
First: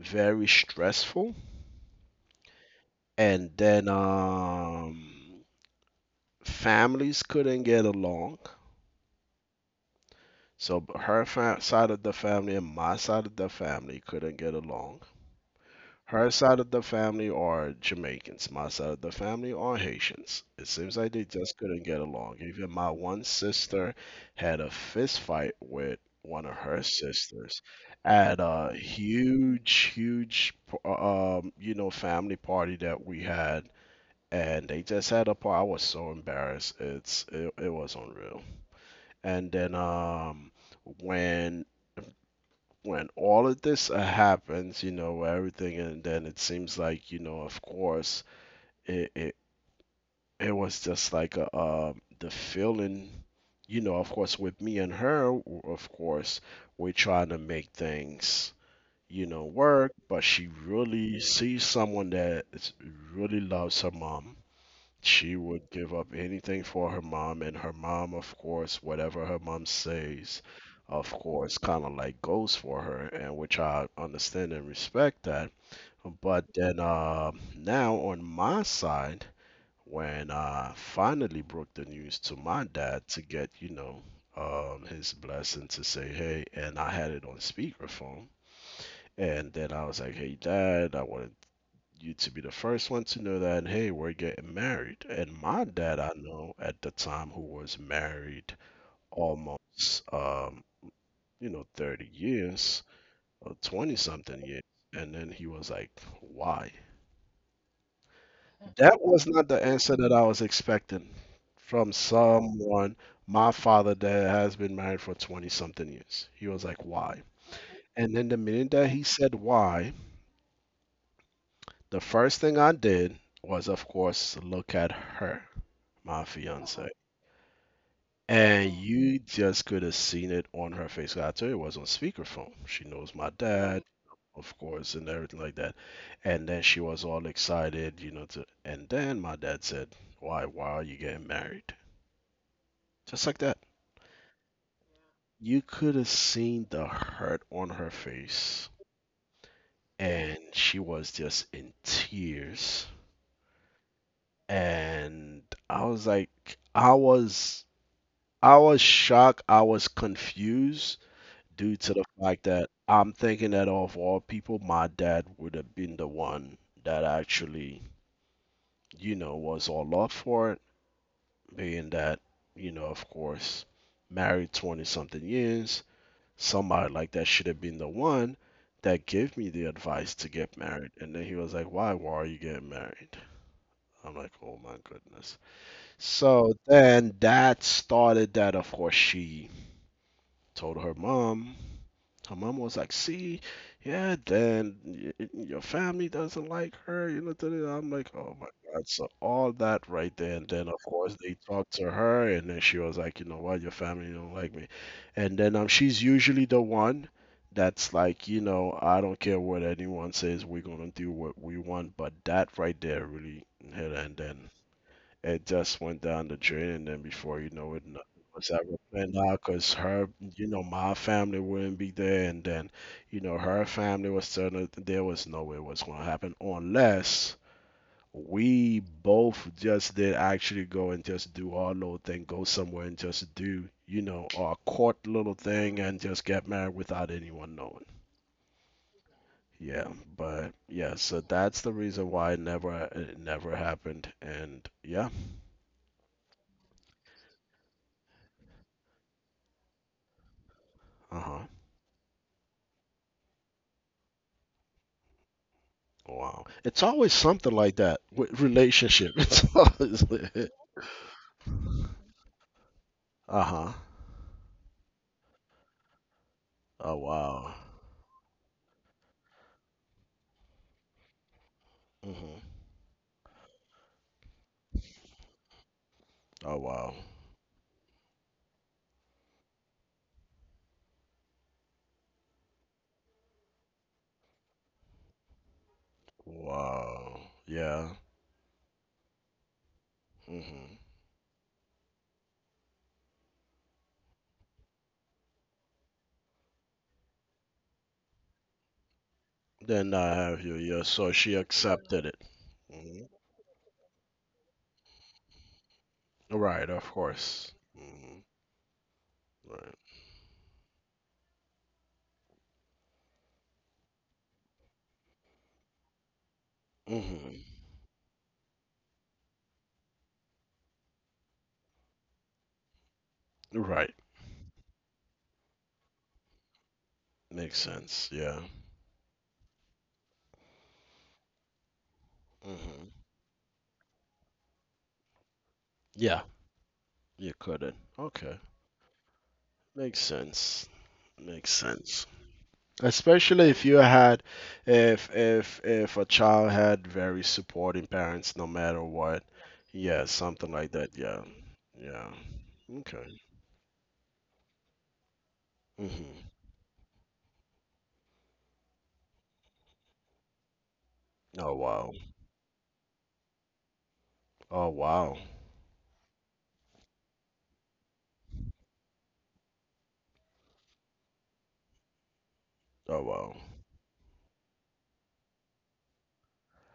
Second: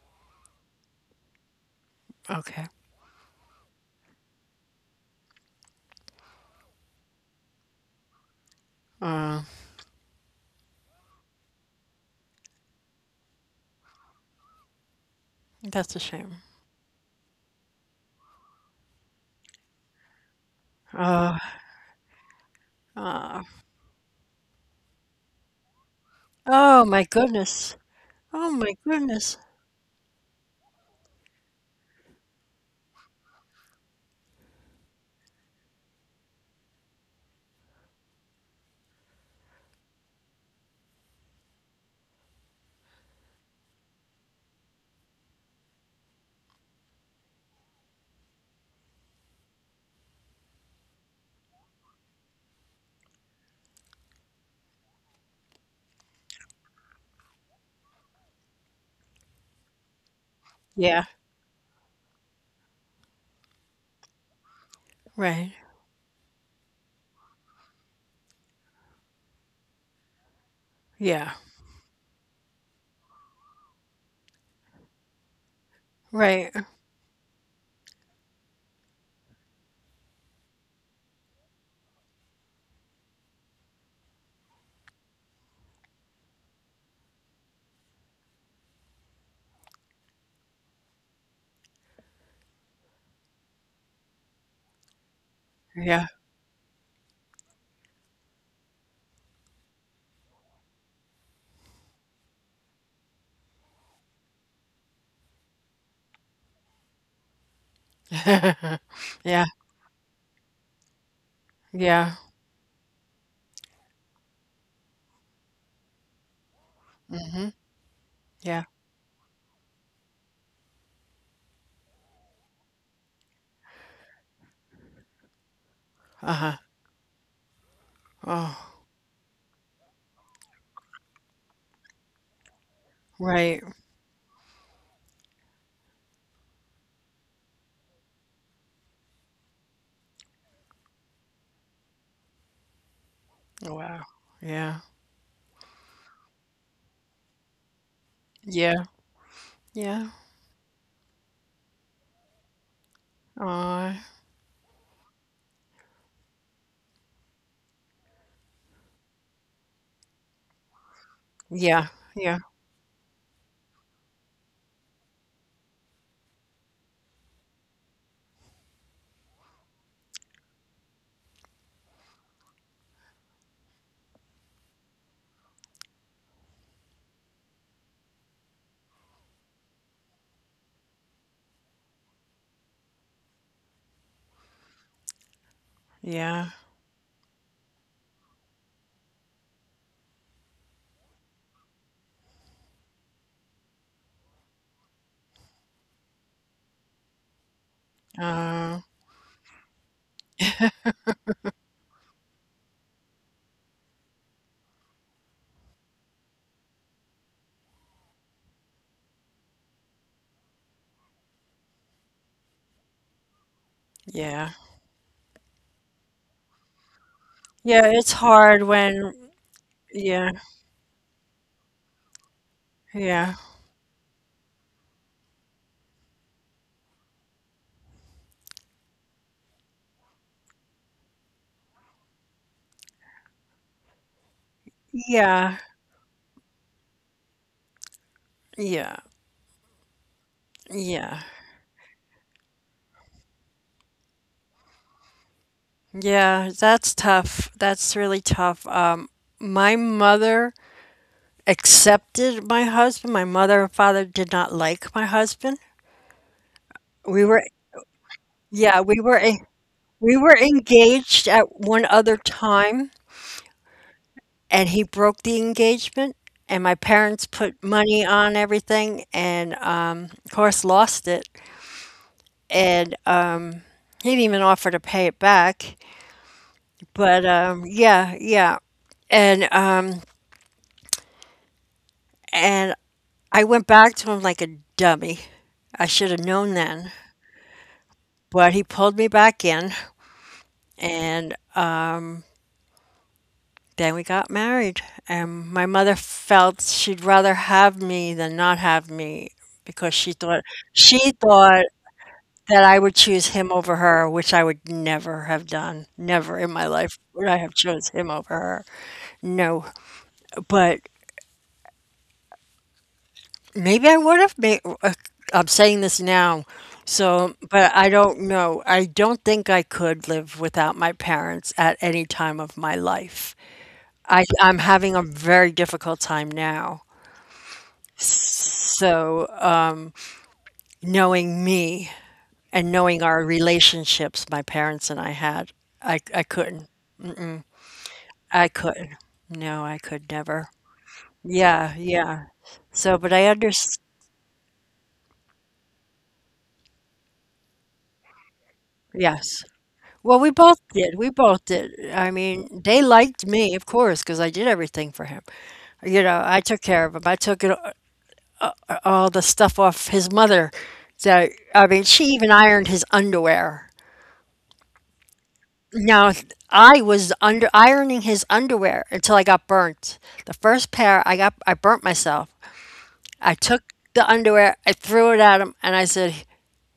A: very stressful,
B: Okay.
A: and then families couldn't get along.
B: Uh,
A: So her side of the family and my side of the family couldn't get along.
B: that's a
A: Her
B: shame.
A: side of the family are Jamaicans. My side of the family are Haitians. It seems like they
B: Oh,
A: just couldn't get along. Even my one
B: uh,
A: sister had a fist fight with one of her
B: oh my
A: sisters
B: goodness.
A: at
B: Oh
A: a
B: my goodness.
A: huge, huge, you know, family party that we had, and they just had a part. I was so embarrassed. It was unreal. And then when when all of this happens, you know, where everything, and then it seems like, you know, of course, it it, it was just like a, the feeling, you know, of course, with me and her, of course, we're trying to make things, you know, work, but she
B: Yeah,
A: really sees someone that is- really loves her mom, she
B: right.
A: would give up anything for her mom, and her mom, of course, whatever her mom says, of
B: Yeah,
A: course, kind of like goes for her, and which I understand and respect that. But
B: right.
A: then now on my side, when I finally broke the news to my dad to get, you know, his blessing to say, hey, and I had it on speakerphone. And then I was like, hey, dad, I want you to be the first one to know that, hey, we're getting married. And my dad,
B: Yeah.
A: I know at the time, who was married almost, um, you know, 30 years or 20 something years. And then he was like, why? That was not
B: Yeah,
A: the answer that I was expecting from
B: yeah.
A: someone, my father, that has been married for 20 something years. He was like, why?
B: Mhm.
A: And then the
B: Yeah.
A: minute that he said why, the first thing I did was, of course, look at her, my
B: Uh-huh.
A: fiance.
B: Oh,
A: And you just could have seen it on her face. I told you it was on speakerphone. She knows my
B: right.
A: dad, of course, and everything like that. And then she was all excited, you know, to, and then my dad said, why are you getting married? Just like that.
B: Wow. Yeah.
A: You could have seen the hurt on her face,
B: Yeah. Yeah.
A: and she was just in tears.
B: Uh.
A: And I was like, I was I was shocked. I was confused due
B: Yeah.
A: to the
B: Yeah.
A: fact that I'm thinking that of all people, my dad would have been the one that actually, you know, was all up for it, being that, you know, of course, married 20 something years, somebody like that should have been the one that gave me the advice to get married. And then he was like, why are you getting married? I'm like, oh my goodness.
B: Yeah.
A: So then that started that, of course, she told her mom. Her mama was like, "See, yeah, then your family doesn't like her. You know, da, da, da." I'm like, "Oh my
B: Uh,
A: God!" So all that right there, and then of course they talked to her, and then she was like, "You know what? Your family don't like me," and then she's usually the one that's like, you know, I don't care what anyone says, we're gonna do what we want, but that right there really hit her, and
B: yeah.
A: then it just went down the drain, and then before you know it,
B: Yeah, it's
A: nothing was
B: hard
A: ever
B: when
A: planned out because her,
B: yeah,
A: you know, my family wouldn't be there, and then, you
B: yeah.
A: know, her family was certain that there was no way it was going to happen unless we both just did actually go and just do our little thing, go somewhere and just do, you know, our court little
B: Yeah.
A: thing and just get married without anyone knowing.
B: Yeah.
A: Yeah, but yeah,
B: Yeah.
A: so that's the reason why it never happened, and yeah,
B: Yeah, that's tough. That's really tough. My mother
A: uh huh.
B: accepted my husband. My mother and father did not like my husband.
A: Wow. It's always
B: We were,
A: something like that with
B: yeah,
A: relationship. It's always.
B: we were engaged at one other time,
A: Uh-huh.
B: and he broke the engagement. And my
A: Oh
B: parents
A: wow.
B: put money on everything, and of course lost it.
A: Hmm.
B: And he didn't even offer to pay it back.
A: Oh wow.
B: But yeah, yeah, and um, and I went back to him like a dummy. I should have known then.
A: Wow. Yeah.
B: But he pulled me back in
A: Hmm.
B: and then we got married. And my mother felt she'd rather have me than not have me because
A: Then
B: she
A: I have
B: thought
A: you. Yeah.
B: she
A: So she
B: thought
A: accepted it.
B: that I would
A: Hmm.
B: choose him over her, which I would never have done. Never in my
A: Right. Of
B: life would I
A: course.
B: have chose him
A: Hmm.
B: over her. No,
A: Right.
B: but maybe I would have made. I'm saying this now, so
A: Hmm.
B: but I don't know. I don't think I could live without my parents at any time of my life.
A: Right.
B: I'm having a very difficult time now.
A: Makes sense. Yeah.
B: So, knowing me and
A: Hmm.
B: knowing our relationships my parents and I had, I
A: Yeah.
B: couldn't.
A: You couldn't. Okay.
B: I couldn't. No, I
A: Makes
B: could never.
A: sense. Makes
B: Yeah,
A: sense.
B: yeah. So, but I
A: Especially if you
B: understand.
A: had, if a child had very supporting parents, no matter what.
B: Yes.
A: Yeah,
B: Well, we
A: something
B: both
A: like
B: did.
A: that.
B: We
A: Yeah,
B: both did. I
A: yeah.
B: mean, they
A: Okay.
B: liked me, of course, because I did everything for him. You know,
A: Mhm.
B: I took care of him. All the stuff off his mother. So,
A: Oh
B: I mean,
A: wow.
B: she even ironed his underwear.
A: Oh wow.
B: Now, I was under ironing his underwear until I got burnt. The first pair I got, I burnt myself.
A: Oh
B: I
A: wow.
B: took the underwear, I threw it at him, and I said,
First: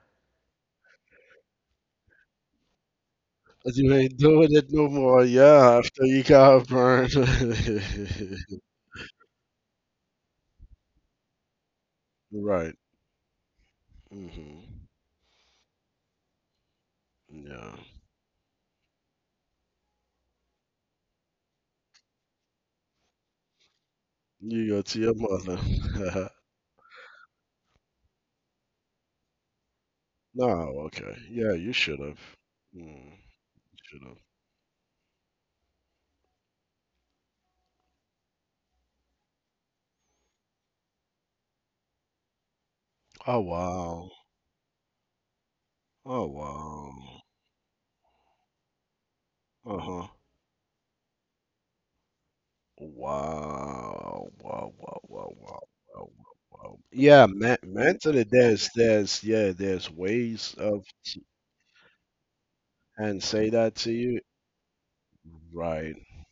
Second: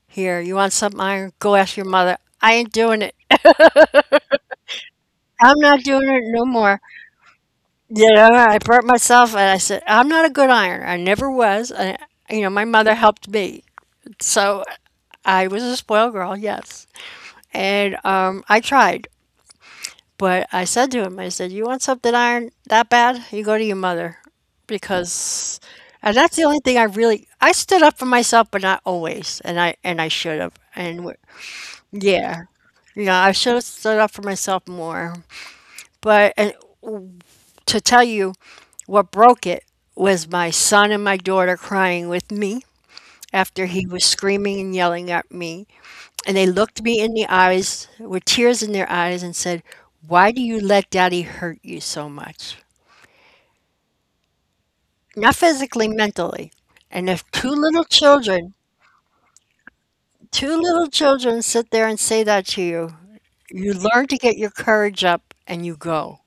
B: "Here, you want some iron? Go ask your mother. I ain't doing it.
A: But you ain't doing it no more.
B: I'm
A: Yeah,
B: not
A: after
B: doing
A: you
B: it no
A: got
B: more."
A: burned.
B: You know, I burnt myself, and I said, "I'm not a good ironer. I never was." And you know, my
A: Right.
B: mother helped me, so
A: Hmm.
B: I was a spoiled girl, yes.
A: Yeah.
B: And I tried. But I said to him, I said, "You want something ironed that bad? You go to your mother."
A: You go to your mother.
B: Because and that's the only thing I really I stood up for myself, but not always. And I should
A: No,
B: have.
A: okay. Yeah, you should have.
B: Yeah, you
A: Mm,
B: know, I should have
A: should
B: stood up
A: have.
B: for myself more. But and to tell you what broke it was my son and my daughter crying with me
A: Oh
B: after he was
A: wow.
B: screaming and yelling at me.
A: Oh
B: And they looked me in
A: wow.
B: the eyes with tears in their eyes and said,
A: Uh-huh.
B: "Why do you let daddy hurt you so much?"
A: Wow. Wow, wow, wow,
B: Not
A: wow,
B: physically,
A: wow,
B: mentally.
A: wow.
B: And
A: Yeah,
B: if two
A: man,
B: little
A: man
B: children,
A: there's ways
B: two
A: of
B: little children sit there and say that to you,
A: and say that
B: you
A: to
B: learn
A: you.
B: to get your courage up and you
A: Right.
B: go.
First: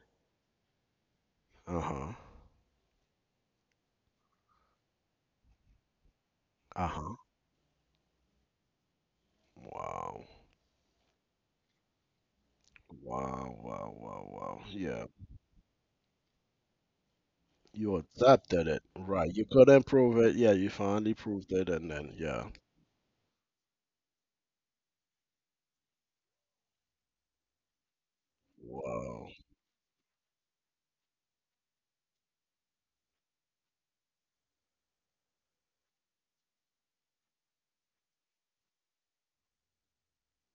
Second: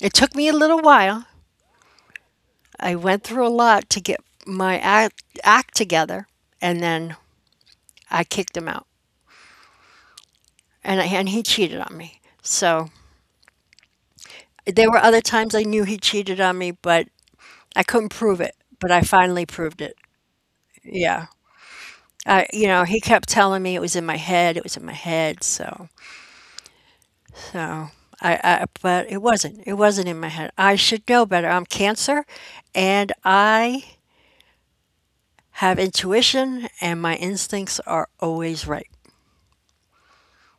B: It took me a little while.
A: Uh-huh.
B: I went through a lot to get my act together, and
A: Uh-huh.
B: then I kicked him out.
A: Wow.
B: And he cheated on me. So
A: Wow, wow, wow, wow.
B: there were
A: Yeah.
B: other times I knew he cheated on me, but I
A: You
B: couldn't prove it.
A: adapted it.
B: But I
A: Right.
B: finally
A: You could
B: proved it.
A: improve it. Yeah, you finally
B: Yeah.
A: proved it and then yeah.
B: You know, he kept telling me it was in my head, it was in my head. So I but it
A: Wow.
B: wasn't. It wasn't in my head. I should know better. I'm Cancer and I have intuition and my instincts are always right.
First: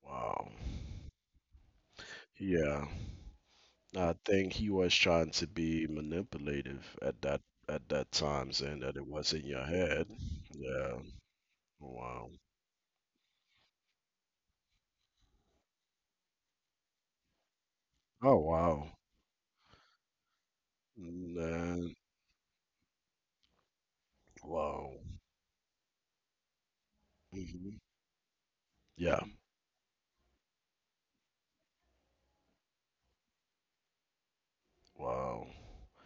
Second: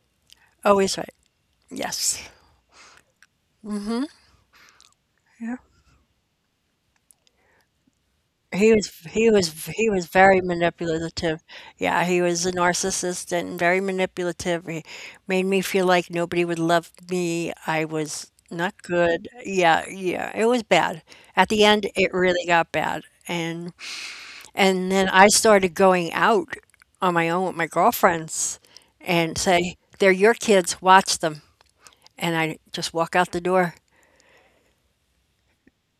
A: Wow.
B: Always right. Yes.
A: Yeah. I think he was trying to
B: Yeah.
A: be manipulative at that time,
B: He
A: saying
B: was
A: that it
B: he
A: was in
B: was
A: your
B: he was
A: head.
B: very
A: Yeah.
B: manipulative. Yeah, he
A: Wow.
B: was a narcissist and very manipulative. He made me feel like nobody would love me. I was
A: Oh
B: not
A: wow.
B: good. Yeah, yeah. It was bad. At the
A: Man.
B: end it really got bad. And
A: Wow.
B: And then I started going out on my own with my
A: Hmm.
B: girlfriends
A: Yeah.
B: and say, they're your kids, watch them. And I just walk out the door.
A: Wow.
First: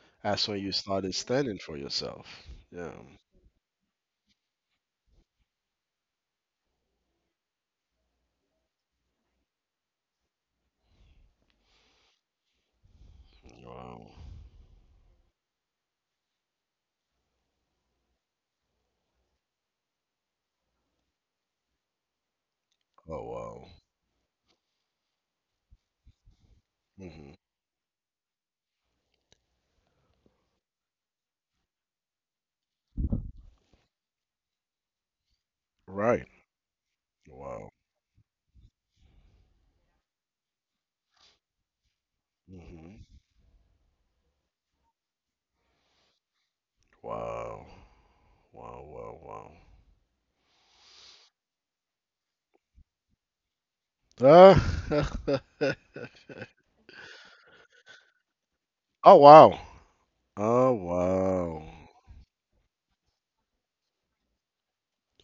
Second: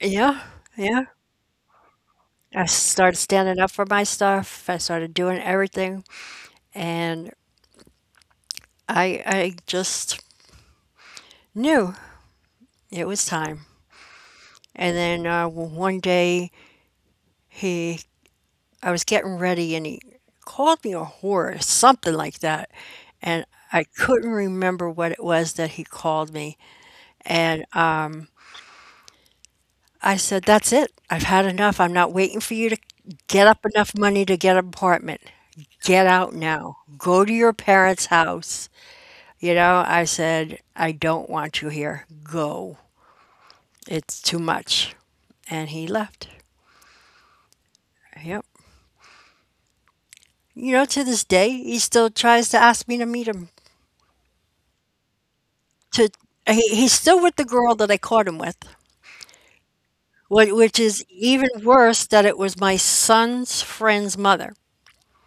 B: Yeah,
A: That's when you
B: yeah.
A: started standing for yourself.
B: I
A: Yeah.
B: started standing up for my stuff. I started doing everything. And I just knew it was time.
A: Wow.
B: And then one day, he, I was getting ready and he called me a whore, or something like that.
A: Oh
B: And
A: wow.
B: I couldn't remember what it was that he called me.
A: Hmm.
B: And I said, that's it. I've had enough. I'm not waiting for you to get up enough money to get an apartment. Get
A: Right.
B: out now. Go to your
A: Wow.
B: parents' house. You know, I said, I don't want you here. Go.
A: Hmm.
B: It's too much. And he left.
A: Wow.
B: Yep.
A: Wow. Wow.
B: You know, to this day, he still tries to ask me to meet him.
A: Wow. Ah.
B: To he's still with the girl that I caught him with,
A: Oh wow. Oh
B: which is even
A: wow.
B: worse that it was my son's friend's mother,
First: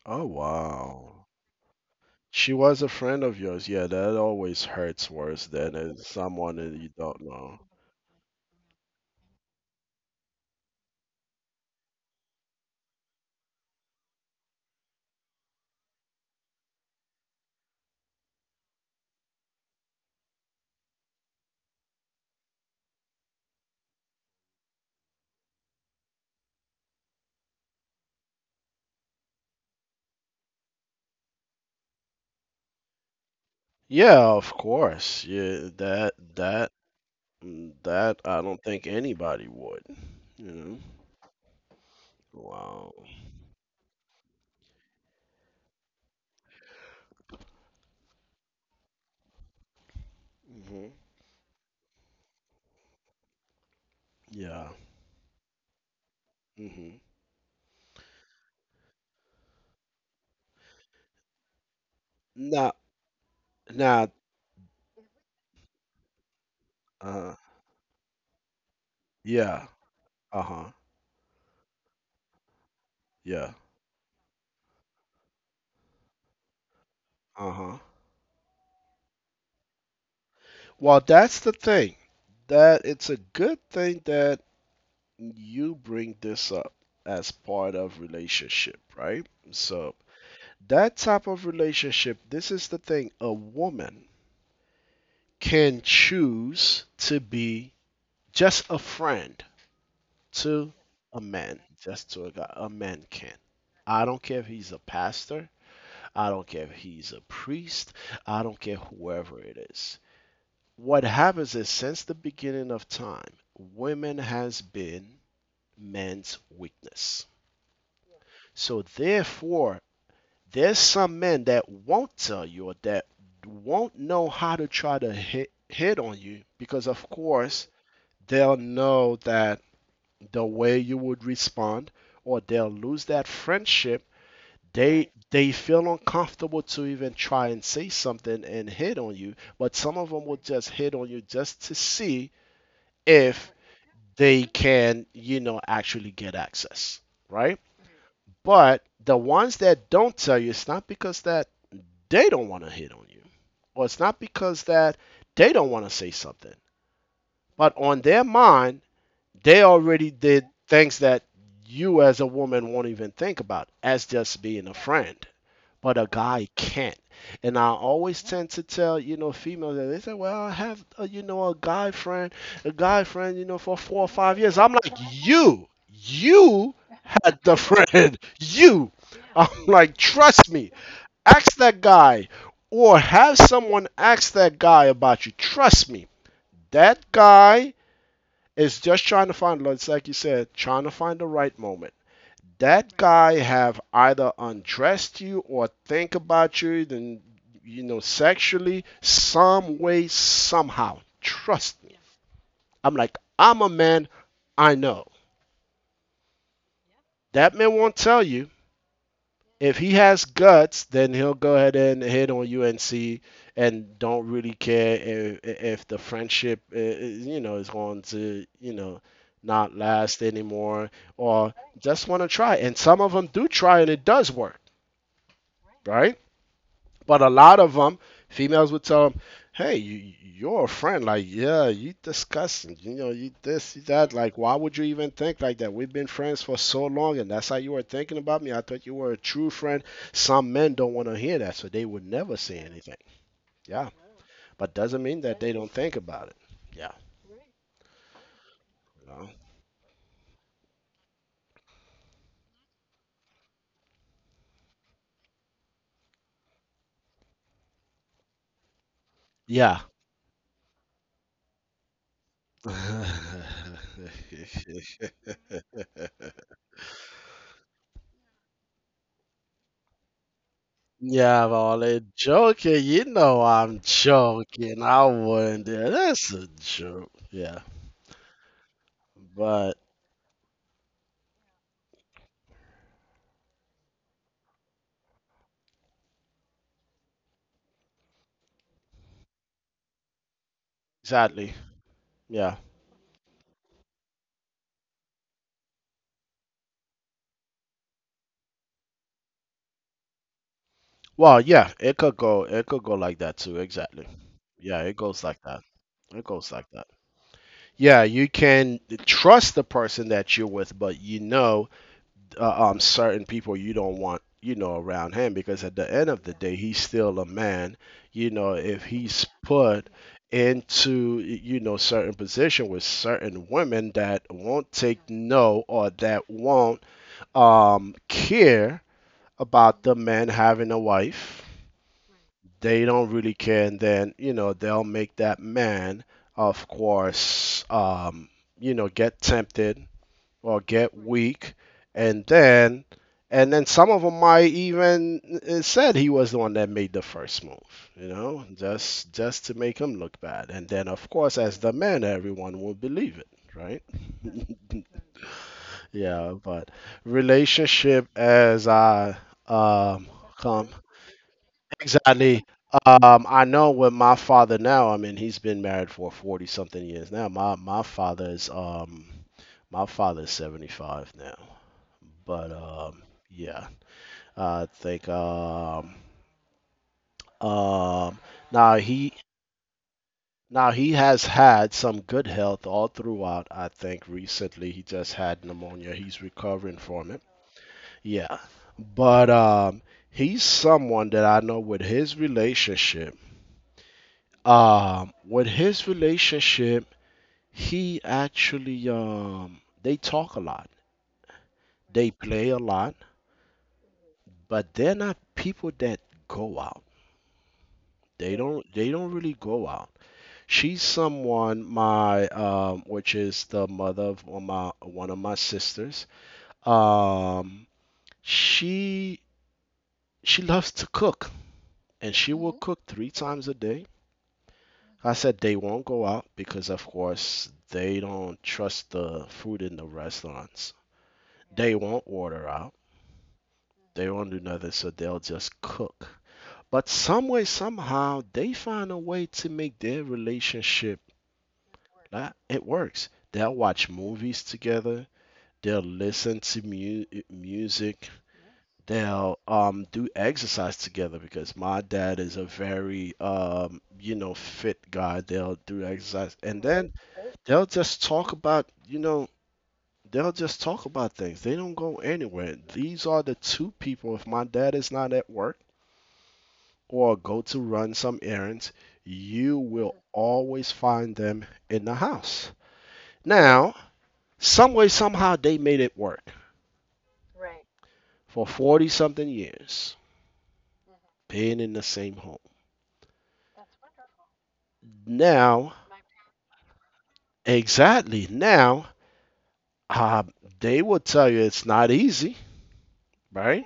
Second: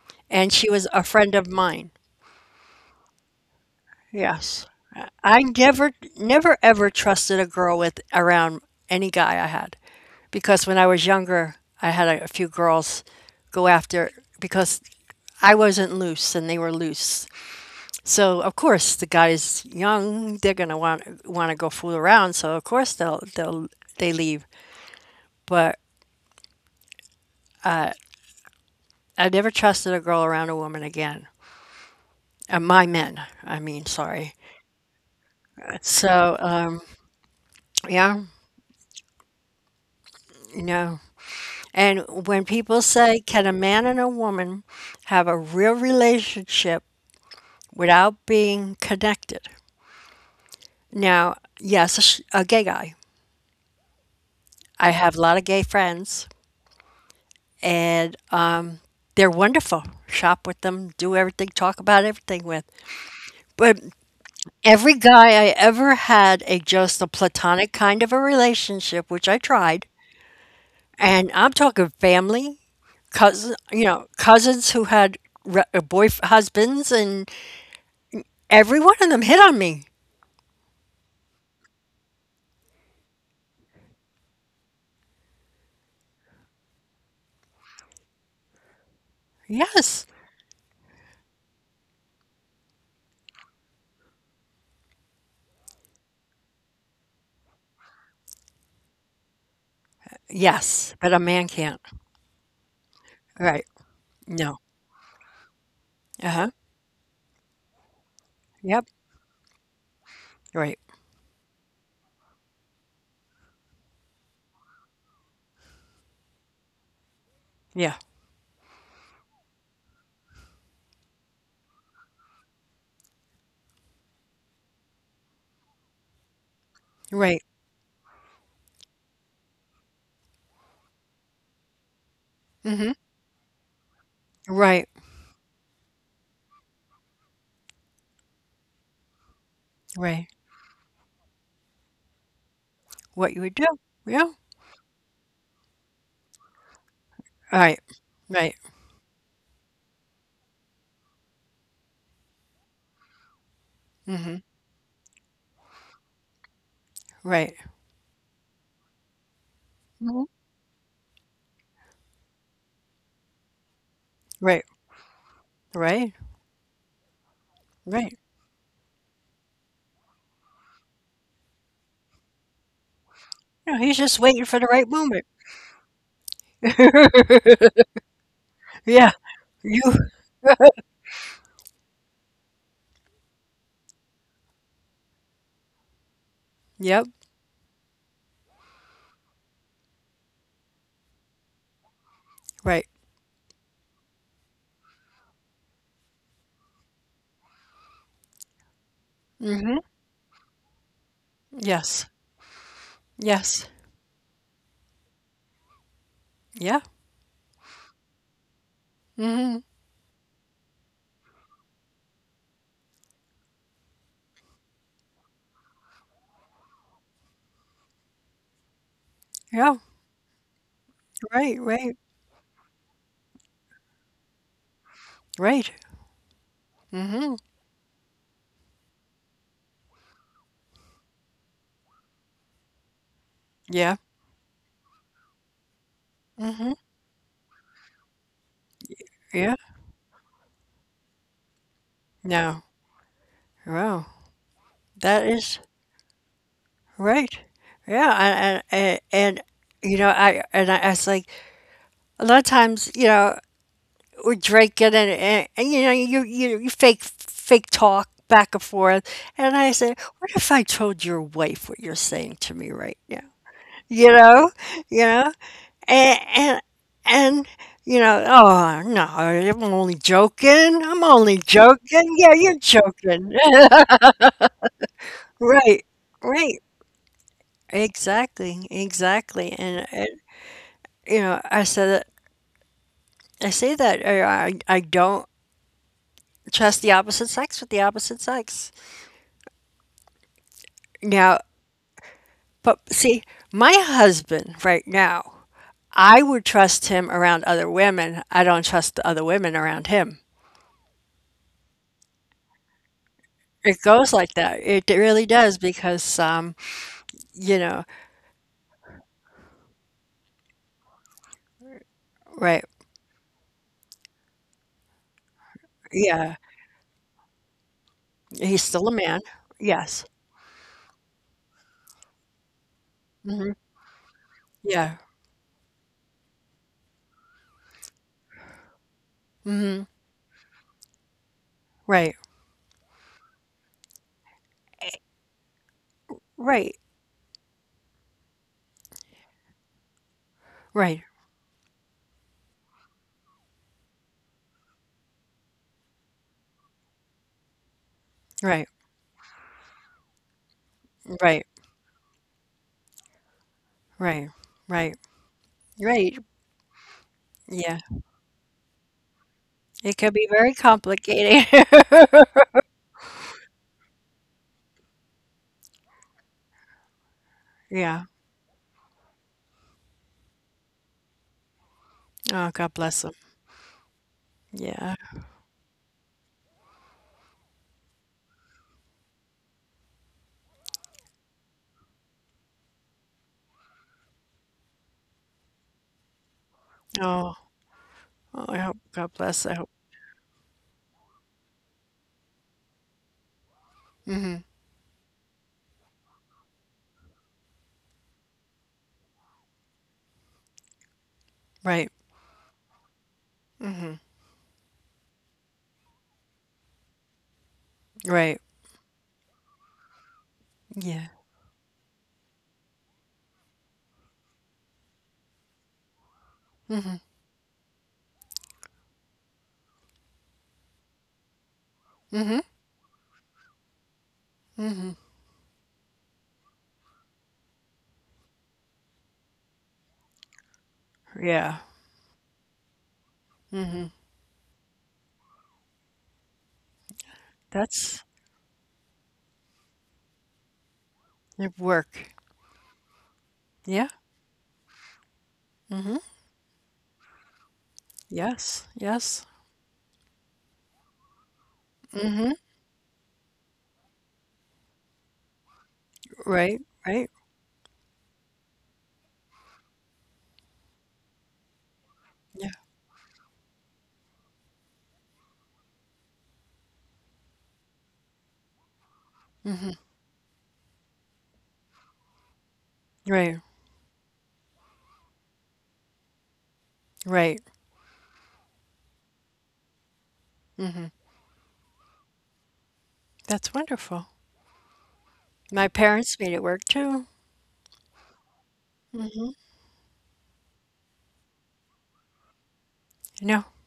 A: Oh,
B: and she was a
A: wow.
B: friend of mine.
A: She was a friend of yours. Yeah, that always
B: Yes.
A: hurts
B: I
A: worse than
B: never,
A: it's someone
B: never
A: that you
B: ever
A: don't
B: trusted a
A: know.
B: girl with around any guy I had because when I was younger, I had a few girls go after because I wasn't loose and they were loose. So of course the guy's young, they're gonna want to go fool around. So of course they leave. But I never trusted a girl around a woman again. My men, I mean,
A: Yeah,
B: sorry.
A: of course. Yeah, that
B: So
A: that mm,
B: yeah,
A: that I don't think anybody would, you
B: you
A: know.
B: know. And when people
A: Wow.
B: say, can a man and a woman have a real relationship without being connected?
A: Hmm.
B: Now, yes, a gay guy.
A: Yeah.
B: I have a lot of gay friends,
A: Hmm.
B: and they're wonderful. Shop with them, do everything, talk about everything with.
A: Now,
B: But
A: now,
B: every guy I ever had a just a
A: uh,
B: platonic kind of a relationship, which I
A: yeah.
B: tried,
A: Uh-huh.
B: and I'm talking family,
A: Yeah.
B: cousin, you know, cousins who had boy husbands and
A: Uh-huh.
B: every one of them hit on me.
A: Well, that's the thing. That it's a good thing that you bring this up as part of relationship, right? So
B: Yes.
A: that type of relationship, this is the thing, a woman can choose to be just a friend to
B: Yes, but a
A: a
B: man
A: man,
B: can't.
A: just to a guy. A man can.
B: Right.
A: I don't care if
B: No.
A: he's a pastor, I don't
B: Uh-huh.
A: care if he's a priest, I don't care
B: Yep.
A: whoever it is.
B: Right.
A: What happens is since the beginning of time, women has been men's weakness.
B: Yeah.
A: So therefore, there's some men that won't tell you or that won't know how to try to hit on you because of
B: Right.
A: course they'll know that the way you would respond or they'll
B: Mhm.
A: lose that friendship.
B: Right.
A: They feel uncomfortable to even try and say something and hit on you, but some of
B: Right.
A: them will just hit on you just to see
B: What you would
A: if
B: do. Yeah.
A: they can, you know, actually get access, right?
B: Right. Right.
A: But the ones that don't tell you, it's not because that they don't want to hit on you, or it's not
B: Mhm.
A: because that they don't want to say something,
B: Right.
A: but on their mind, they already
B: Mhm.
A: did things that you as a woman won't even think about as just
B: Right.
A: being a friend. But a
B: Right.
A: guy can't. And I
B: Right.
A: always tend to tell, you know, females that they say, well, I have, a, you know, a guy friend, you know,
B: No,
A: for
B: he's
A: four or
B: just
A: five
B: waiting for
A: years.
B: the
A: I'm
B: right
A: like,
B: moment.
A: you had the friend, you
B: Yeah.
A: I'm
B: You
A: like, trust me. Ask that guy or have someone ask that guy about you. Trust me.
B: Yep.
A: That guy is just trying to find like you said, trying to find the right moment.
B: Right.
A: That guy have either undressed you or think about you then you know sexually
B: Mhm.
A: some way somehow. Trust me.
B: Yes.
A: I'm like, I'm
B: Yes.
A: a man, I know.
B: Yeah.
A: That man won't tell you.
B: Mhm.
A: If he has guts, then he'll go ahead and hit on UNC and don't really care if the friendship, is, you know, is going to, you know,
B: Yeah.
A: not last anymore
B: Right.
A: or
B: Right.
A: just want to try. And some of them do try and it does work,
B: Right.
A: right? But
B: Mhm.
A: a lot of them, females would tell them, "Hey, you, you're a friend. Like, yeah, you disgusting. You know, you this, you
B: Yeah.
A: that. Like, why would you even think like that? We've been friends for
B: Mhm.
A: so long, and that's how you were thinking about me. I thought you were a
B: Yeah.
A: true friend." Some men don't want to hear that, so they would never
B: No.
A: say anything. Yeah,
B: Wow,
A: but doesn't
B: that
A: mean that
B: is
A: they don't think about it. Yeah,
B: right. Yeah, and and,
A: you know?
B: and you know, I was like a lot of times, you know, we're drinking and, and you know, you you fake talk back and forth, and I
A: Yeah.
B: said, what if I told your wife what you're saying to me right now? You know, you know, and and. You know, oh no, I'm only joking. I'm only
A: Yeah, I'm only
B: joking. Yeah, you're
A: joking. You
B: joking.
A: know I'm joking. I wouldn't do
B: Right,
A: that's a
B: right.
A: joke. Yeah.
B: Exactly, exactly,
A: But
B: and it, you know, I said I say that I don't trust the opposite sex with the opposite sex. Now,
A: exactly. Yeah.
B: but see, my husband right now, I would trust him around other women. I don't trust the other women around him.
A: Well, yeah, it could go like that too.
B: It
A: Exactly.
B: goes like that.
A: Yeah,
B: It
A: it goes
B: really
A: like
B: does
A: that.
B: because
A: It goes like that.
B: you know,
A: Yeah, you can trust the person that you're with, but you know,
B: right?
A: certain people you don't want, you know, around him because at the end of
B: Yeah,
A: the day, he's still a man. You know,
B: he's still
A: if
B: a man.
A: he's put
B: Yes.
A: into, you know, certain position with
B: Hmm.
A: certain women that won't
B: Yeah.
A: take no or that won't care
B: Hmm.
A: about the man having a wife.
B: Right.
A: They don't really care, and then you know they'll make that man, of
B: Right.
A: course, you know, get tempted or
B: Right.
A: get weak, and then and then some of them might even said he was the one that made the first move, you know,
B: Right.
A: just to make him look bad. And then of
B: Right.
A: course, as the man, everyone will believe it, right?
B: Right. Right. Right.
A: Yeah, but
B: Yeah.
A: relationship as I
B: It can
A: um
B: be very
A: come
B: complicated.
A: exactly. I know with my father now, I mean, he's been married for 40 something years now. My
B: Yeah.
A: father is my father is 75 now.
B: Oh,
A: But
B: God bless them.
A: yeah, I
B: Yeah.
A: think um now he now he has had some good health all throughout. I think recently he just had pneumonia. He's recovering from it.
B: Oh, oh,
A: Yeah.
B: I hope God
A: But
B: bless. I hope.
A: he's someone that I know with his relationship.
B: Hmm.
A: With his relationship, he actually they talk a lot,
B: Right.
A: they play a lot, but they're not people that go out.
B: Right.
A: They don't really go out. She's
B: Yeah.
A: someone my which is the mother of one of my sisters. Um, she she loves to cook and
B: Hmm.
A: she will cook 3 times a day. I said they won't go out because, of course, they don't trust the food in the restaurants.
B: Yeah.
A: They won't order out. They won't do nothing, so they'll just cook. But some way,
B: That's
A: somehow, they find a way to make their relationship
B: it work.
A: like it works. They'll
B: Yeah.
A: watch movies together. They'll listen to music.
B: Yes. Yes.
A: They'll do exercise together because my dad is a very you know fit guy. They'll do exercise
B: Right.
A: and then
B: Right.
A: they'll just talk about you know they'll just talk about things. They don't go
B: Yeah.
A: anywhere. These are the two people. If my dad is not at work or go to run some errands, you will always find them in the house.
B: Right.
A: Now, some way, somehow, they made it work
B: Right.
A: for 40 something years, being in the same home.
B: That's wonderful. My
A: Now,
B: parents made it work too.
A: exactly now, uh, they will tell you it's not easy,
B: No.
A: right?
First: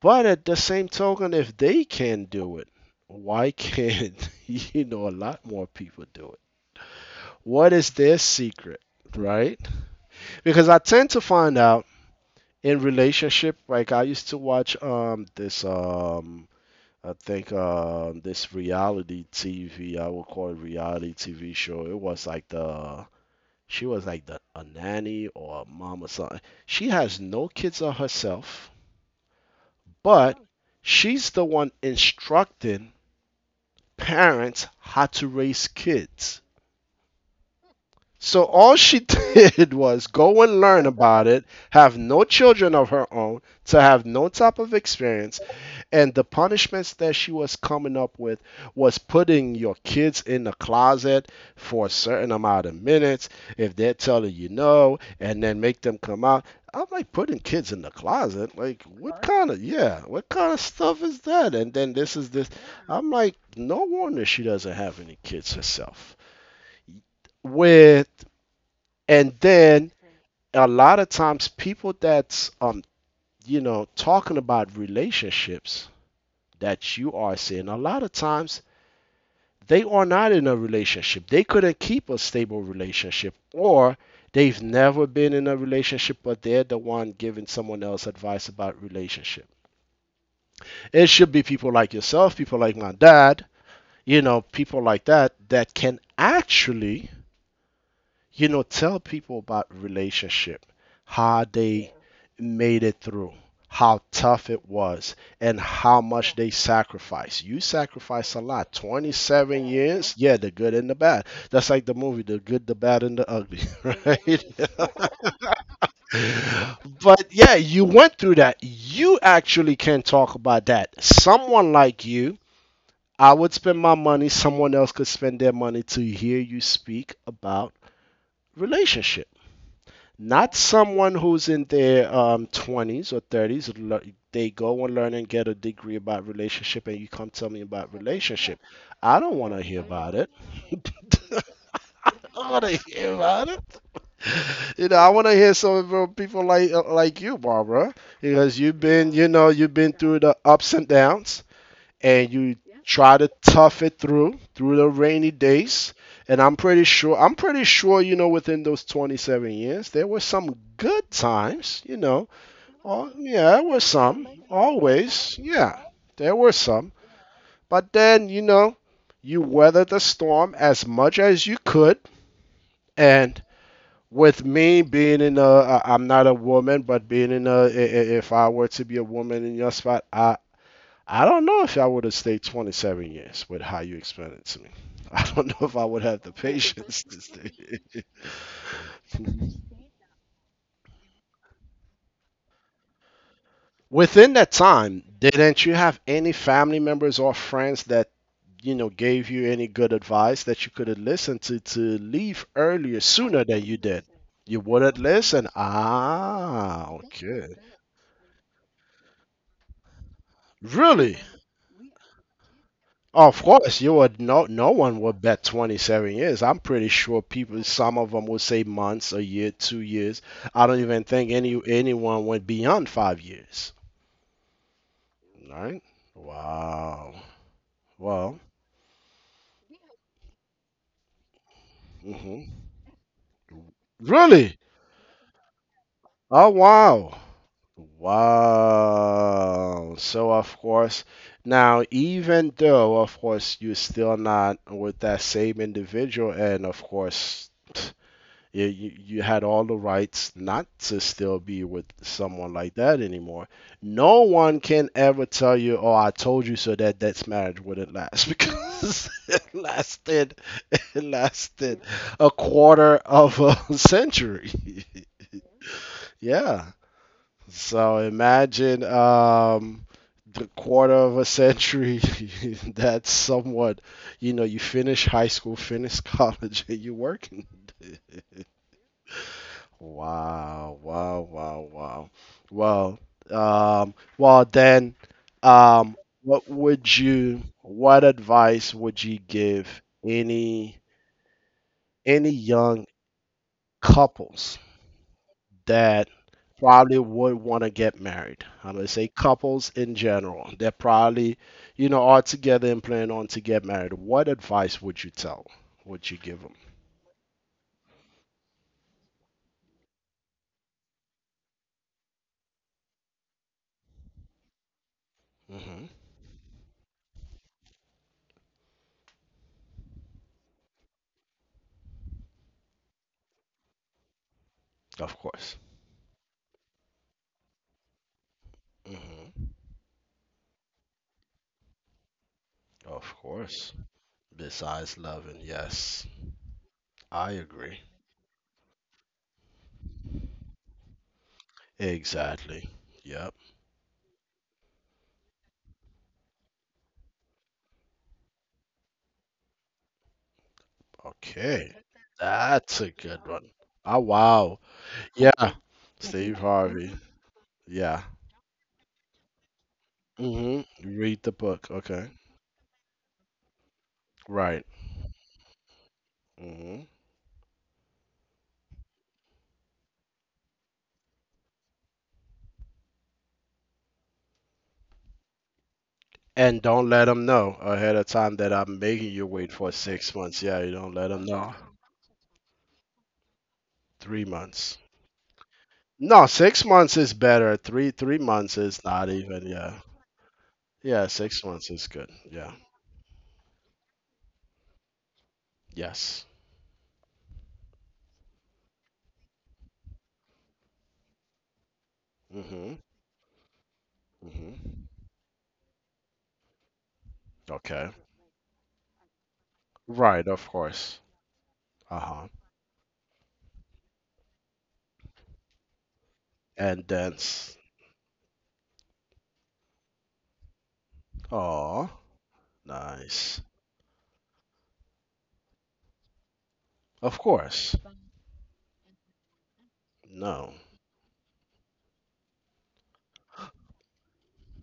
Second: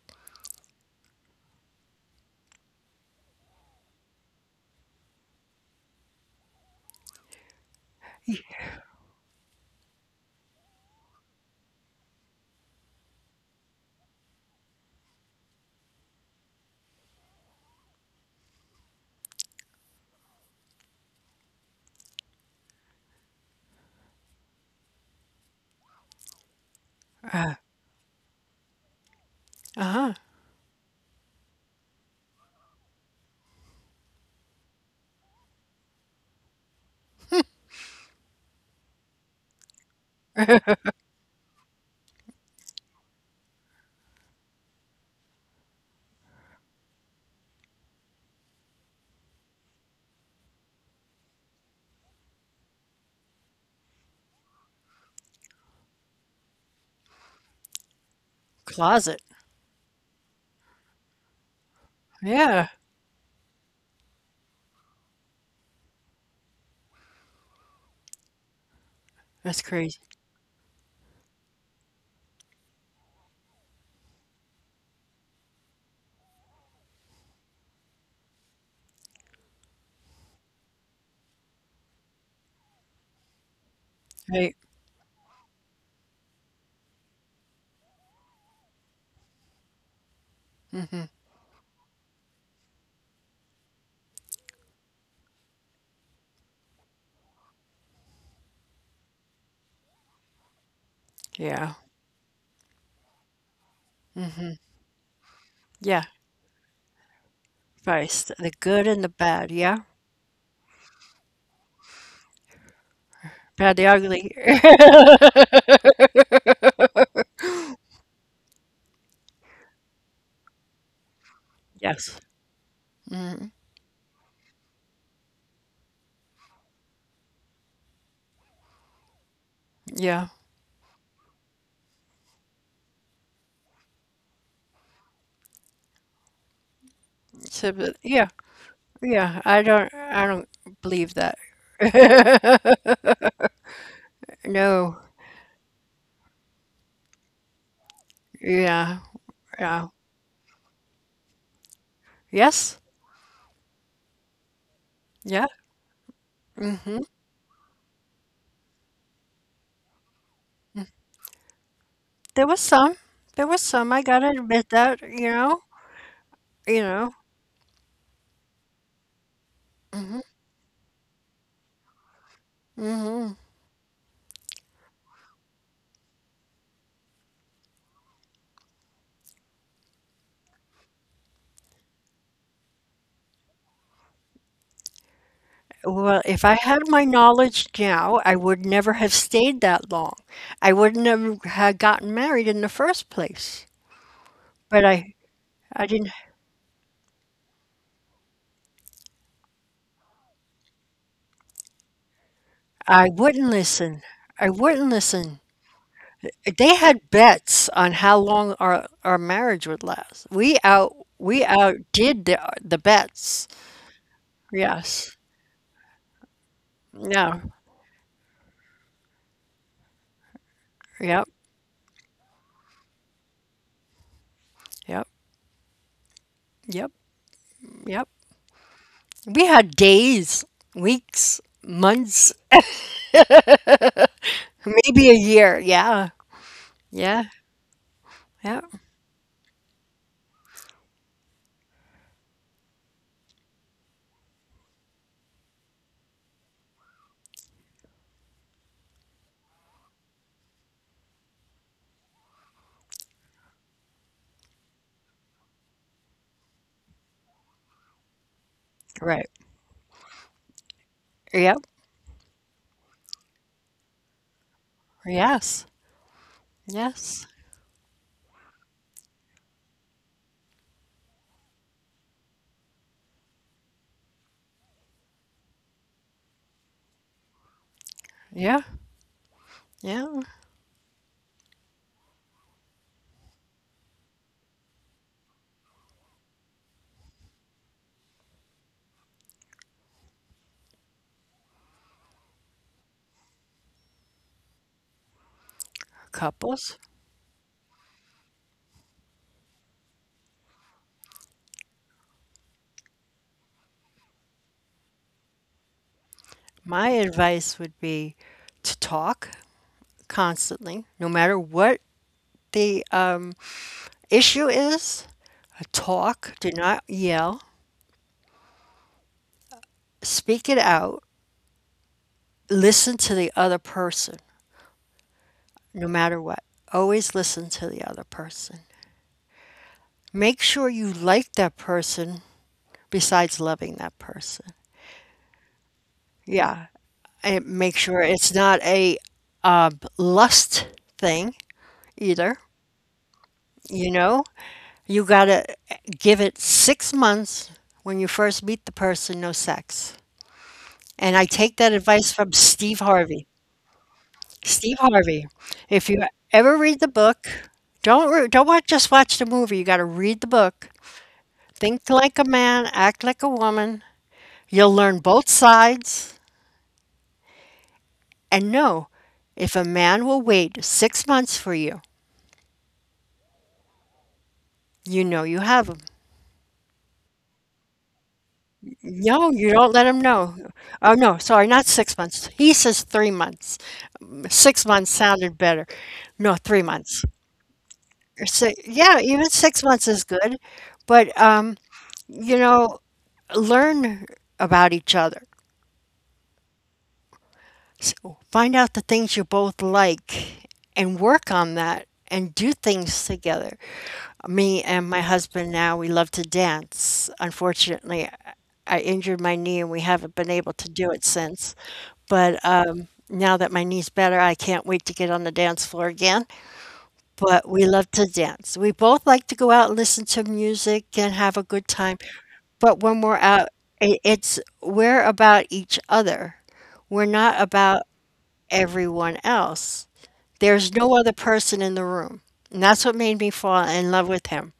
A: But at the same token, if they can do it, why can't you know a lot more people do it? What is their secret, right? Because I tend to find out in relationship, like I used to watch this I think this reality TV, I would call it reality TV show. It was like the she was like the a nanny or a mom or something. She has no kids of herself,
B: Uh-huh.
A: but she's the one instructing parents how to raise kids. So all she did was go and learn about it, have no children of her own, to have no type of experience, and the punishments that she was coming up with was putting your kids in the closet for a certain amount of minutes if they're telling you no and then make them come out. I'm like putting kids in the closet. Like what
B: Closet.
A: kind of yeah, what kind of stuff is that? And then this is this.
B: Yeah.
A: I'm like, no wonder she doesn't have any kids herself with and
B: That's
A: then
B: crazy.
A: a lot of times people that's you know talking about relationships that you are seeing, a lot of times they are not in a relationship. They couldn't keep a stable relationship or they've
B: Right.
A: never been in a relationship but they're the one giving someone else advice about relationship. It
B: Hmm.
A: should be people like yourself, people like my dad, you know, people like that that can actually you know, tell people about relationship, how
B: Yeah.
A: they made it through, how tough it was, and how
B: Yeah.
A: much they sacrificed. You sacrificed
B: First,
A: a
B: the
A: lot.
B: good and the bad,
A: 27
B: yeah?
A: years, yeah, the good and the bad. That's like the movie, The Good, the Bad, and the Ugly,
B: Bad, the ugly,
A: right? But yeah, you went through that. You actually can talk about that. Someone like
B: yes.
A: you, I would
B: Mm,
A: spend my money, someone else could spend their money to hear you speak about relationship.
B: yeah.
A: Not someone who's in their 20s or 30s. They go and learn and get a degree about relationship, and you come tell me
B: So,
A: about
B: but yeah,
A: relationship. I don't
B: yeah.
A: want to
B: I
A: hear
B: don't,
A: about it.
B: I don't believe that.
A: I don't want to hear about it. You know,
B: No.
A: I want to hear some from people like you, Barbara, because you've
B: Yeah.
A: been, you know, you've been
B: Yeah.
A: through the ups and downs, and you
B: Yes.
A: try to tough it through the rainy
B: Yeah.
A: days, and i'm pretty
B: Hmm.
A: sure i'm pretty sure within those 27 years there were some good times.
B: There was some.
A: Oh yeah,
B: There
A: there
B: was
A: were
B: some. I
A: some,
B: gotta admit that.
A: always,
B: You know.
A: yeah, there were
B: You
A: some.
B: know.
A: But then, you weathered the
B: Hmm.
A: storm as much as you could.
B: Hmm.
A: And with me being in a, I- I'm not a woman, but if I were to be a woman in your spot, I don't know if I would have stayed 27 years with how you explained it to me. I don't know if I would have
B: Well,
A: the
B: if I had
A: patience
B: my
A: to
B: knowledge
A: stay.
B: now, I would never have stayed that long. I wouldn't have gotten married in the first place.
A: Within that
B: But
A: time,
B: I,
A: didn't you
B: I
A: have
B: didn't.
A: any family members or friends that, gave you any good advice that you could have listened to leave earlier,
B: I
A: sooner
B: wouldn't
A: than you
B: listen.
A: did?
B: I
A: You
B: wouldn't
A: wouldn't listen.
B: listen.
A: Ah,
B: They had
A: okay.
B: bets on how long our marriage would last. We out
A: Really?
B: we outdid the
A: Of
B: bets.
A: course, you would no one would
B: Yes.
A: bet 27 years. I'm pretty sure
B: No.
A: people, some of them would say months, a year, 2 years. I don't even think
B: Yep.
A: anyone went beyond 5 years,
B: Yep.
A: right?
B: Yep.
A: Wow.
B: Yep.
A: Well.
B: We had days, weeks,
A: Hmm.
B: months,
A: Really?
B: maybe a year. Yeah.
A: Oh wow.
B: Yeah. Yeah.
A: Wow. So, of course, now, even though, of course, you're still not with that same individual, and of course, you had all the rights not to still be with someone like that anymore. No one can ever tell you, "Oh, I told you so that that marriage wouldn't last," because
B: Right.
A: it lasted, it
B: Yep.
A: lasted a quarter of a century.
B: Yes.
A: Yeah.
B: Yes.
A: So imagine, the quarter of a century. That's somewhat, you know, you finish high school, finish college, and you're working.
B: Yeah. Yeah.
A: Wow, wow, wow, wow. Well, um, well then, um, what would what advice would you give any young couples that
B: Couples.
A: probably would want to get married? I'm gonna say couples in general that probably, are together and plan on to get married. What advice would you tell? Would you give them?
B: My advice would be to talk constantly, no matter what the issue is.
A: Hmm.
B: Talk, do not yell, speak it out, listen to the other person,
A: Of course.
B: no matter what. Always listen to the other person.
A: Hmm.
B: Make sure you like that person
A: Of
B: besides
A: course.
B: loving that person.
A: Besides loving, yes.
B: Yeah,
A: I
B: and
A: agree.
B: make sure it's not a lust thing either.
A: Exactly. Yep.
B: You know, you gotta give it 6 months when you first meet the person, no sex. And I take
A: Okay.
B: that advice from
A: That's
B: Steve
A: a good
B: Harvey.
A: one. Oh, wow.
B: Steve Harvey.
A: Yeah.
B: If you
A: Steve
B: ever read
A: Harvey.
B: the book,
A: Yeah.
B: don't watch, just watch the movie. You got to read the book.
A: Mm-hmm. Read the book.
B: Think
A: Okay.
B: like a man, act like a woman.
A: Right.
B: You'll learn both sides
A: Mm-hmm.
B: and know if a man will wait 6 months for you, you know you have him.
A: And don't let them know ahead of time that I'm making you
B: No,
A: wait
B: you
A: for
B: don't let him
A: six
B: know.
A: months. Yeah, you don't
B: Oh
A: let
B: no,
A: them
B: sorry,
A: know.
B: not 6 months. He says 3 months.
A: Three
B: Six
A: months.
B: months sounded better.
A: No,
B: No,
A: six
B: three
A: months
B: months.
A: is better. Three three
B: So,
A: months is
B: yeah,
A: not
B: even
A: even.
B: six
A: Yeah.
B: months is good,
A: Yeah,
B: but
A: six months is good.
B: you
A: Yeah.
B: know, learn about each other.
A: Yes.
B: So find out the things you both like and work on that and do
A: Mm-hmm.
B: things together.
A: Mm-hmm.
B: Me and my husband now, we love to dance.
A: Okay.
B: Unfortunately, I injured my knee and we haven't
A: Right,
B: been
A: of
B: able to do
A: course.
B: it since.
A: Uh-huh.
B: But now that my knee's better, I can't wait to get on the dance floor again.
A: And
B: But
A: dance.
B: we love to dance. We both like to go out and listen to music and have a good
A: Aw,
B: time. But when we're
A: nice.
B: out, I- it's we're about each other. We're
A: Of
B: not
A: course.
B: about everyone else.
A: No.
B: There's no other person in the room. And that's what made me fall in love with him,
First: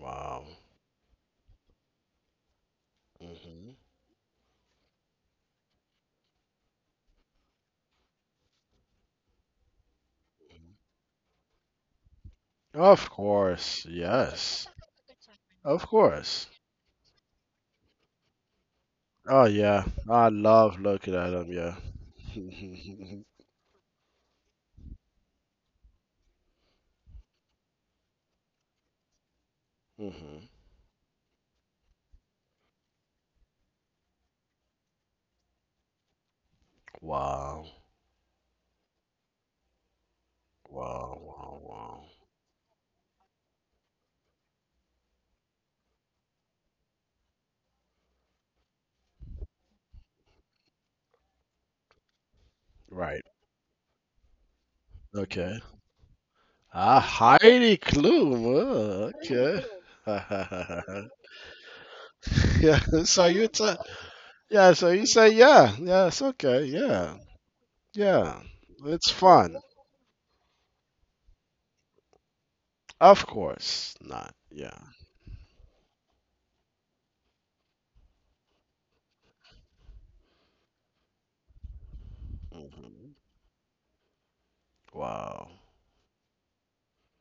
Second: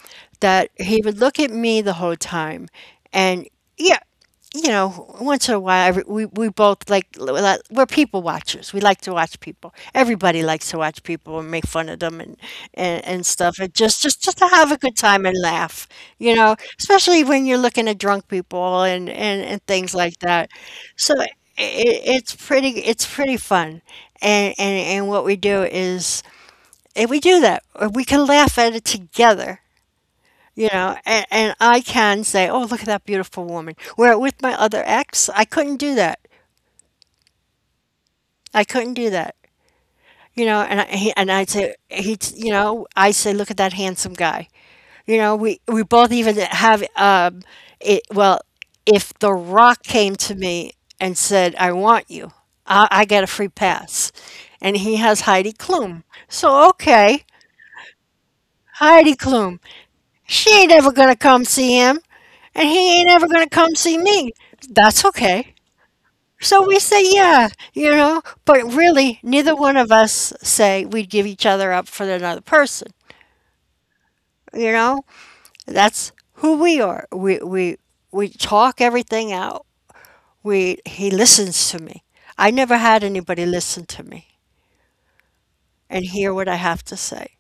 A: Wow.
B: that he would look at me the whole time. And
A: Hmm.
B: yeah, once in a while, we both like, we're people watchers. We like to watch people. Everybody likes to watch people and make fun of them, and and,
A: Of
B: and stuff, and
A: course.
B: just to
A: Yes.
B: have a good time and
A: Of
B: laugh,
A: course.
B: especially when you're looking at drunk people and and,
A: Oh
B: and
A: yeah.
B: things like
A: I
B: that.
A: love
B: So
A: looking
B: it,
A: at them, yeah.
B: it's pretty it's pretty fun, and what we do is, and we do that, or we can laugh at it together,
A: Hmm.
B: and I can say, oh, look at that beautiful woman. Where with my other ex, I couldn't do that.
A: Wow.
B: I couldn't do that. You know, and
A: Wow,
B: and I'd
A: wow,
B: say
A: wow.
B: he, I say, look at that handsome guy. You know, we both even have it. Well, if The Rock came to me and said, I want you, I get a
A: Right.
B: free pass, and he has Heidi
A: Okay.
B: Klum. So
A: Ah,
B: okay,
A: Heidi Klum.
B: Heidi Klum,
A: Okay.
B: she ain't ever gonna come see him, and
A: Yeah,
B: he ain't ever gonna come see me.
A: yeah,
B: That's
A: so you say,
B: okay.
A: yeah, yeah, it's
B: So we
A: okay,
B: say,
A: yeah,
B: yeah, but
A: yeah,
B: really,
A: it's
B: neither
A: fun.
B: one of us say we'd give each other up for another person.
A: Of course not.
B: You
A: Yeah.
B: know, that's who we are. We talk everything out. We he listens to me. I never had
A: Hmm.
B: anybody listen to me
A: Wow,
B: and hear what I have to say.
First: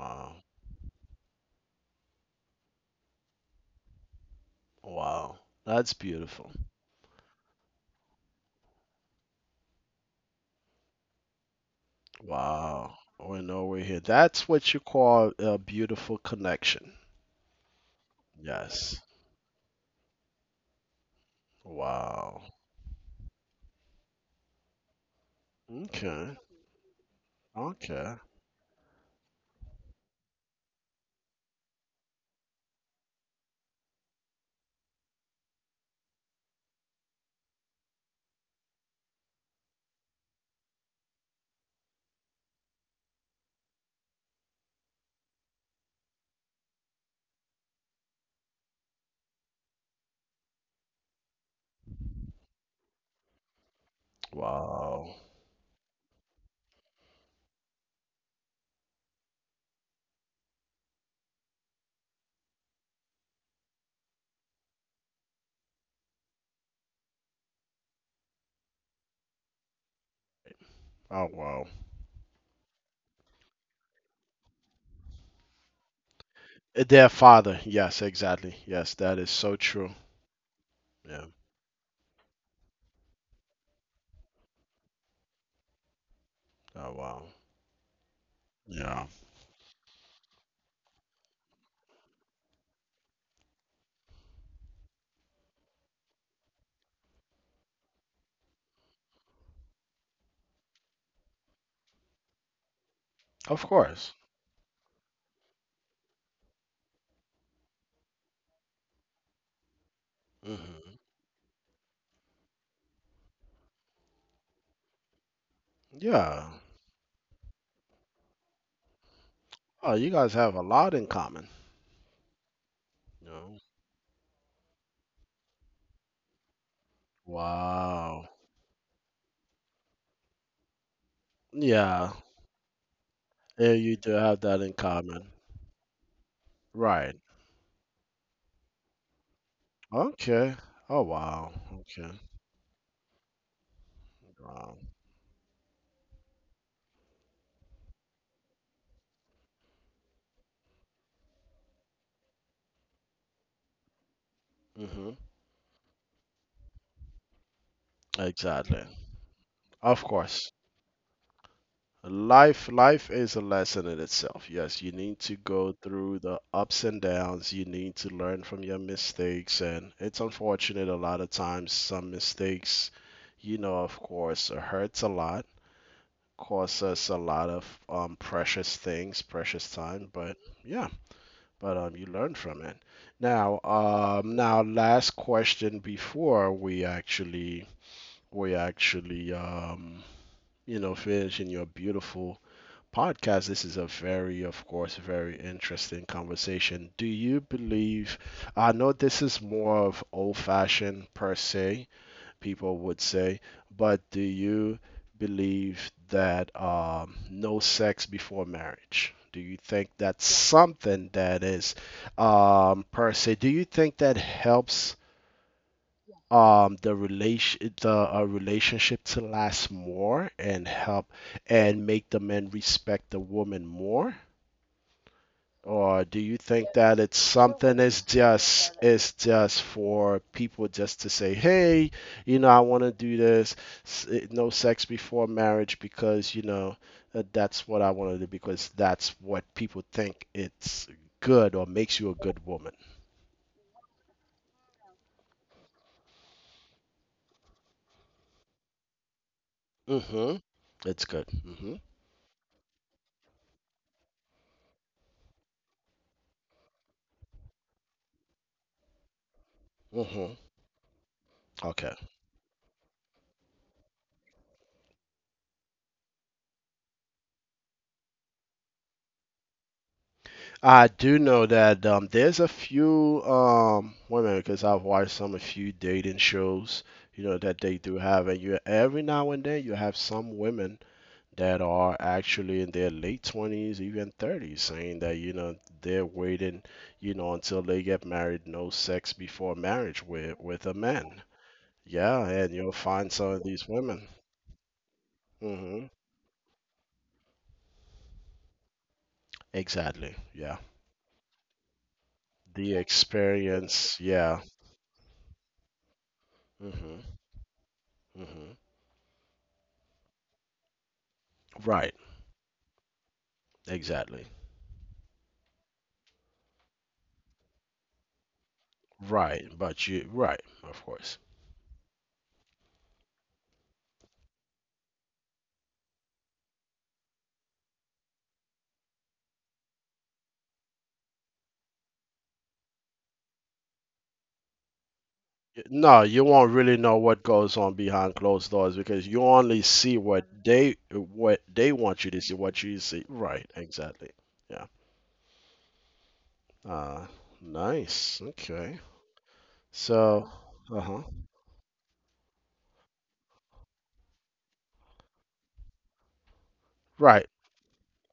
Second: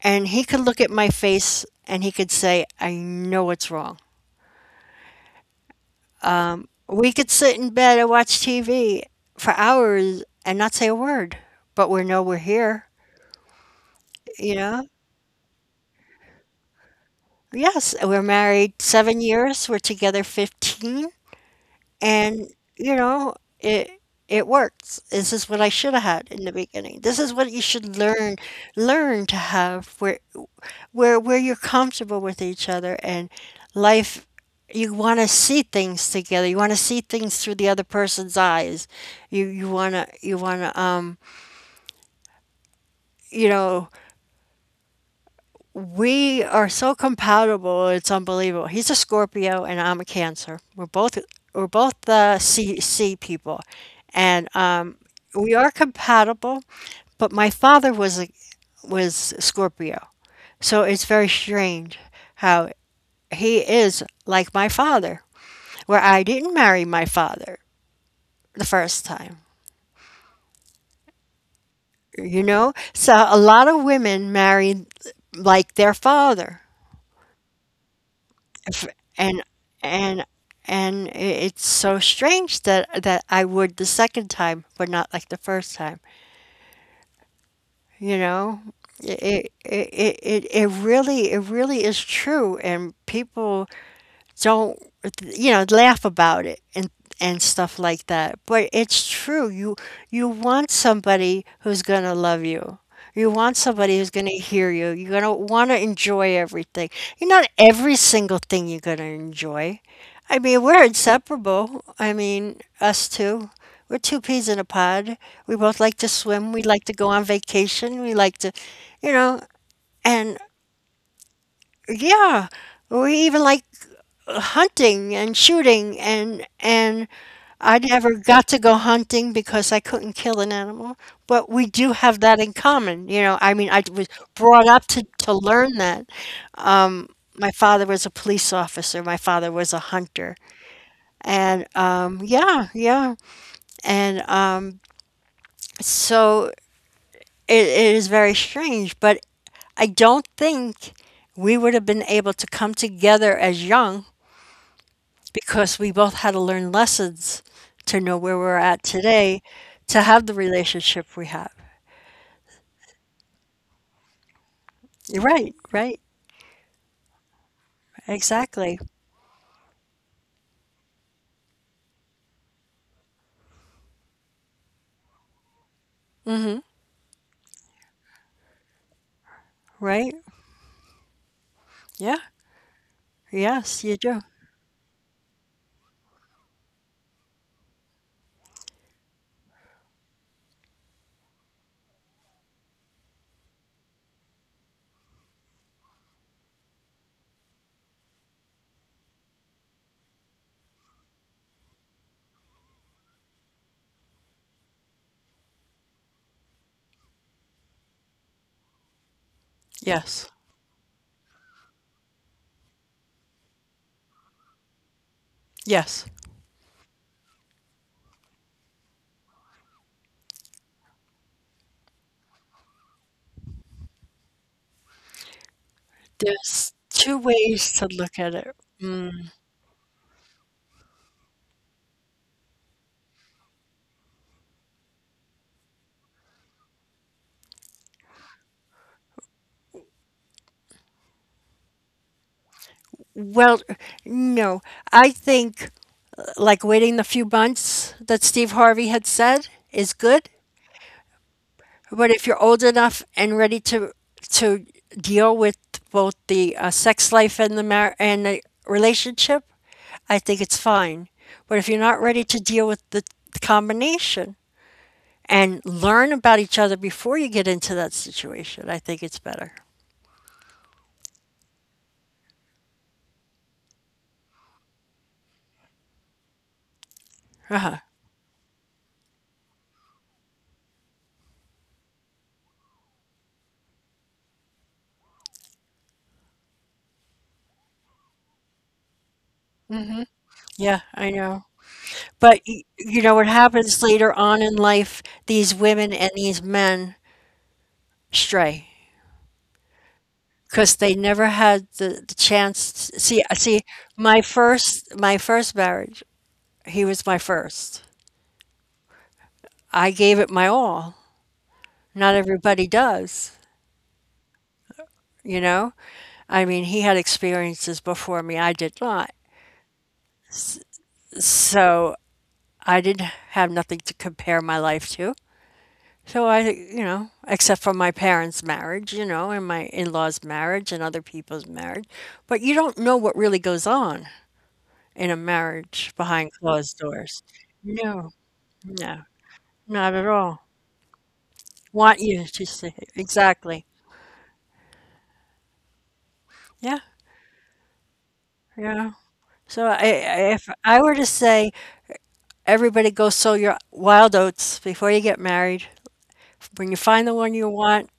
B: And he could look at my face and he could say, I know it's wrong.
A: wow. That's beautiful.
B: We could sit in bed and watch TV for hours and not say a word, but we know we're here,
A: Wow. We're nowhere here. That's
B: you
A: what you
B: know?
A: call a beautiful connection.
B: Yes, we're married
A: Yes.
B: 7 years, we're together 15.
A: Wow.
B: And you know it it works. This is what I should have had
A: Okay.
B: in the beginning. This is what you should
A: Okay.
B: learn. Learn to have, where you're comfortable with each other and life. You want to see things together. You want to see things through the other person's eyes. You want to. You know we are so compatible. It's unbelievable. He's a Scorpio and I'm a Cancer. We're both the C people, and
A: Wow.
B: we are compatible. But my father was Scorpio, so it's very strange how he is like my father, where I didn't marry my father the first time.
A: Oh, wow.
B: You know, so a lot of women marry like their father,
A: Their father. Yes, exactly. Yes, that is so
B: and
A: true.
B: and and
A: Yeah.
B: it's so strange that that I would the second time, but not like the first time.
A: Oh, wow.
B: You know,
A: Yeah.
B: it it it really is true, and people don't, laugh about it and stuff like that, but it's true. You want somebody who's going to love you. You
A: Of
B: want somebody
A: course.
B: who's going to hear you. You're going to want to enjoy everything. You, not every single thing you're going to enjoy. I mean,
A: Hmm.
B: we're inseparable. I mean, us two, we're two peas in a pod. We both like to
A: Yeah.
B: swim. We like to go on vacation. We like to, you know
A: Oh, you guys have
B: and
A: a lot in common.
B: yeah, we
A: No.
B: even like hunting and shooting, and I
A: Wow.
B: never got to go hunting because I couldn't kill an animal. But we do
A: Yeah.
B: have that in common.
A: Yeah,
B: I mean,
A: you
B: I
A: do
B: was
A: have that in
B: brought up to
A: common.
B: to learn that.
A: Right.
B: Um, my father was a police officer. My father was a hunter,
A: Okay. Oh, wow.
B: and
A: Okay.
B: um, yeah, yeah, and
A: Wow.
B: um, so it is very strange, but I don't think we would have been able to come together as young,
A: Hmm.
B: because we both had to learn lessons to know where we're
A: Exactly.
B: at today,
A: Of
B: to have the
A: course.
B: relationship we have.
A: Life is a lesson in itself. Yes, you need to
B: You're right,
A: go
B: right,
A: through the ups and downs. You need to learn from your
B: exactly.
A: mistakes, and it's unfortunate a lot of times some mistakes, of course, hurts a lot,
B: Hmm.
A: costs us a lot of precious things, precious time.
B: Right?
A: But yeah, but you
B: Yeah.
A: learn from it. Now,
B: Yes, you do.
A: now, last question before we actually finish in your beautiful podcast. This is a very, of course, very interesting conversation. Do you believe? I know this is more of old-fashioned, per se, people would say. But do you believe that, no sex before marriage? Do you think that's
B: Yes.
A: something that is, per se? Do you think that helps,
B: Yes.
A: the relationship to last more and help and make the men respect the woman more? Or do you think
B: There's
A: that it's
B: two
A: something,
B: ways to
A: it's
B: look at it.
A: just it's
B: Mm.
A: just for people just to say, hey, you know, I want to do this, no sex before marriage because, you know, that's what I want to do because that's what people think it's good or makes you a good woman.
B: Well, no, I think like waiting the few months that Steve Harvey had said is
A: Mm-hmm.
B: good.
A: It's good. Mm-hmm.
B: But if you're old enough and ready to deal with both the sex life and the relationship, I
A: Mm-hmm.
B: think it's fine. But if you're
A: Okay.
B: not ready to deal with the combination and learn about each other before you get into that situation, I think it's better.
A: I do know that, there's a few, women because I've watched some a few dating shows, you know, that they
B: Uh-huh.
A: do have, and you every now and then you have some women that are actually in their late 20s, even 30s, saying that, they're waiting, you know, until they get married, no sex before marriage with a
B: Yeah,
A: man.
B: I know.
A: Yeah,
B: But
A: and you'll find
B: you know
A: some
B: what
A: of these
B: happens
A: women.
B: later on in life, these
A: Hmm.
B: women and these men stray.
A: Exactly. Yeah.
B: Because they never had the
A: The
B: chance to, see,
A: experience.
B: my
A: Yeah.
B: first marriage, he
A: Hmm.
B: was my first.
A: Hmm.
B: I gave it my all.
A: Right.
B: Not everybody does
A: Exactly.
B: you know I mean, he had experiences before me. I did not.
A: Right, but you right, of course.
B: So I didn't have nothing to compare my life to. So I, except for my parents marriage, and my in-laws marriage and other people's marriage, but you don't know what really goes on in a
A: No,
B: marriage
A: you
B: behind
A: won't really
B: closed
A: know what
B: doors.
A: goes on behind
B: No.
A: closed doors because
B: No,
A: you only see
B: not at
A: what
B: all.
A: they what they want you
B: Want
A: to see,
B: you to
A: what you
B: say,
A: see. Right,
B: exactly.
A: exactly. Yeah.
B: Yeah,
A: Uh, Nice. Okay.
B: yeah. So,
A: So.
B: if I
A: Uh-huh.
B: were to say, everybody go sow your wild oats before you get married. When you find
A: Right.
B: the one you want,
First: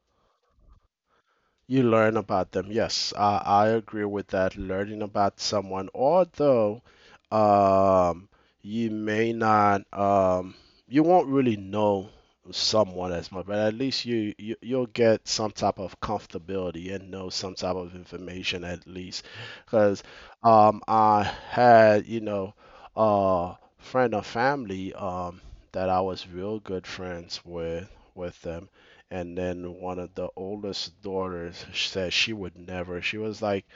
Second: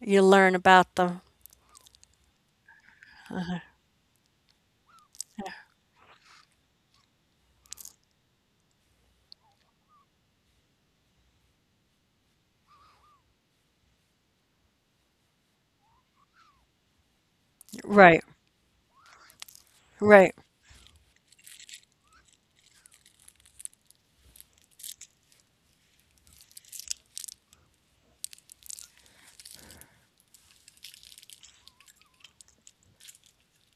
B: you learn about them.
A: You learn about them. Yes, I agree with that. Learning about someone, although, um, you may not, you won't really know someone as much, but at least you'll get some type of comfortability and know some type of
B: Right,
A: information at least. Because,
B: right.
A: I had, you know, a friend or family, that I was real good friends with them, and then one of the oldest daughters said she would never. She was like,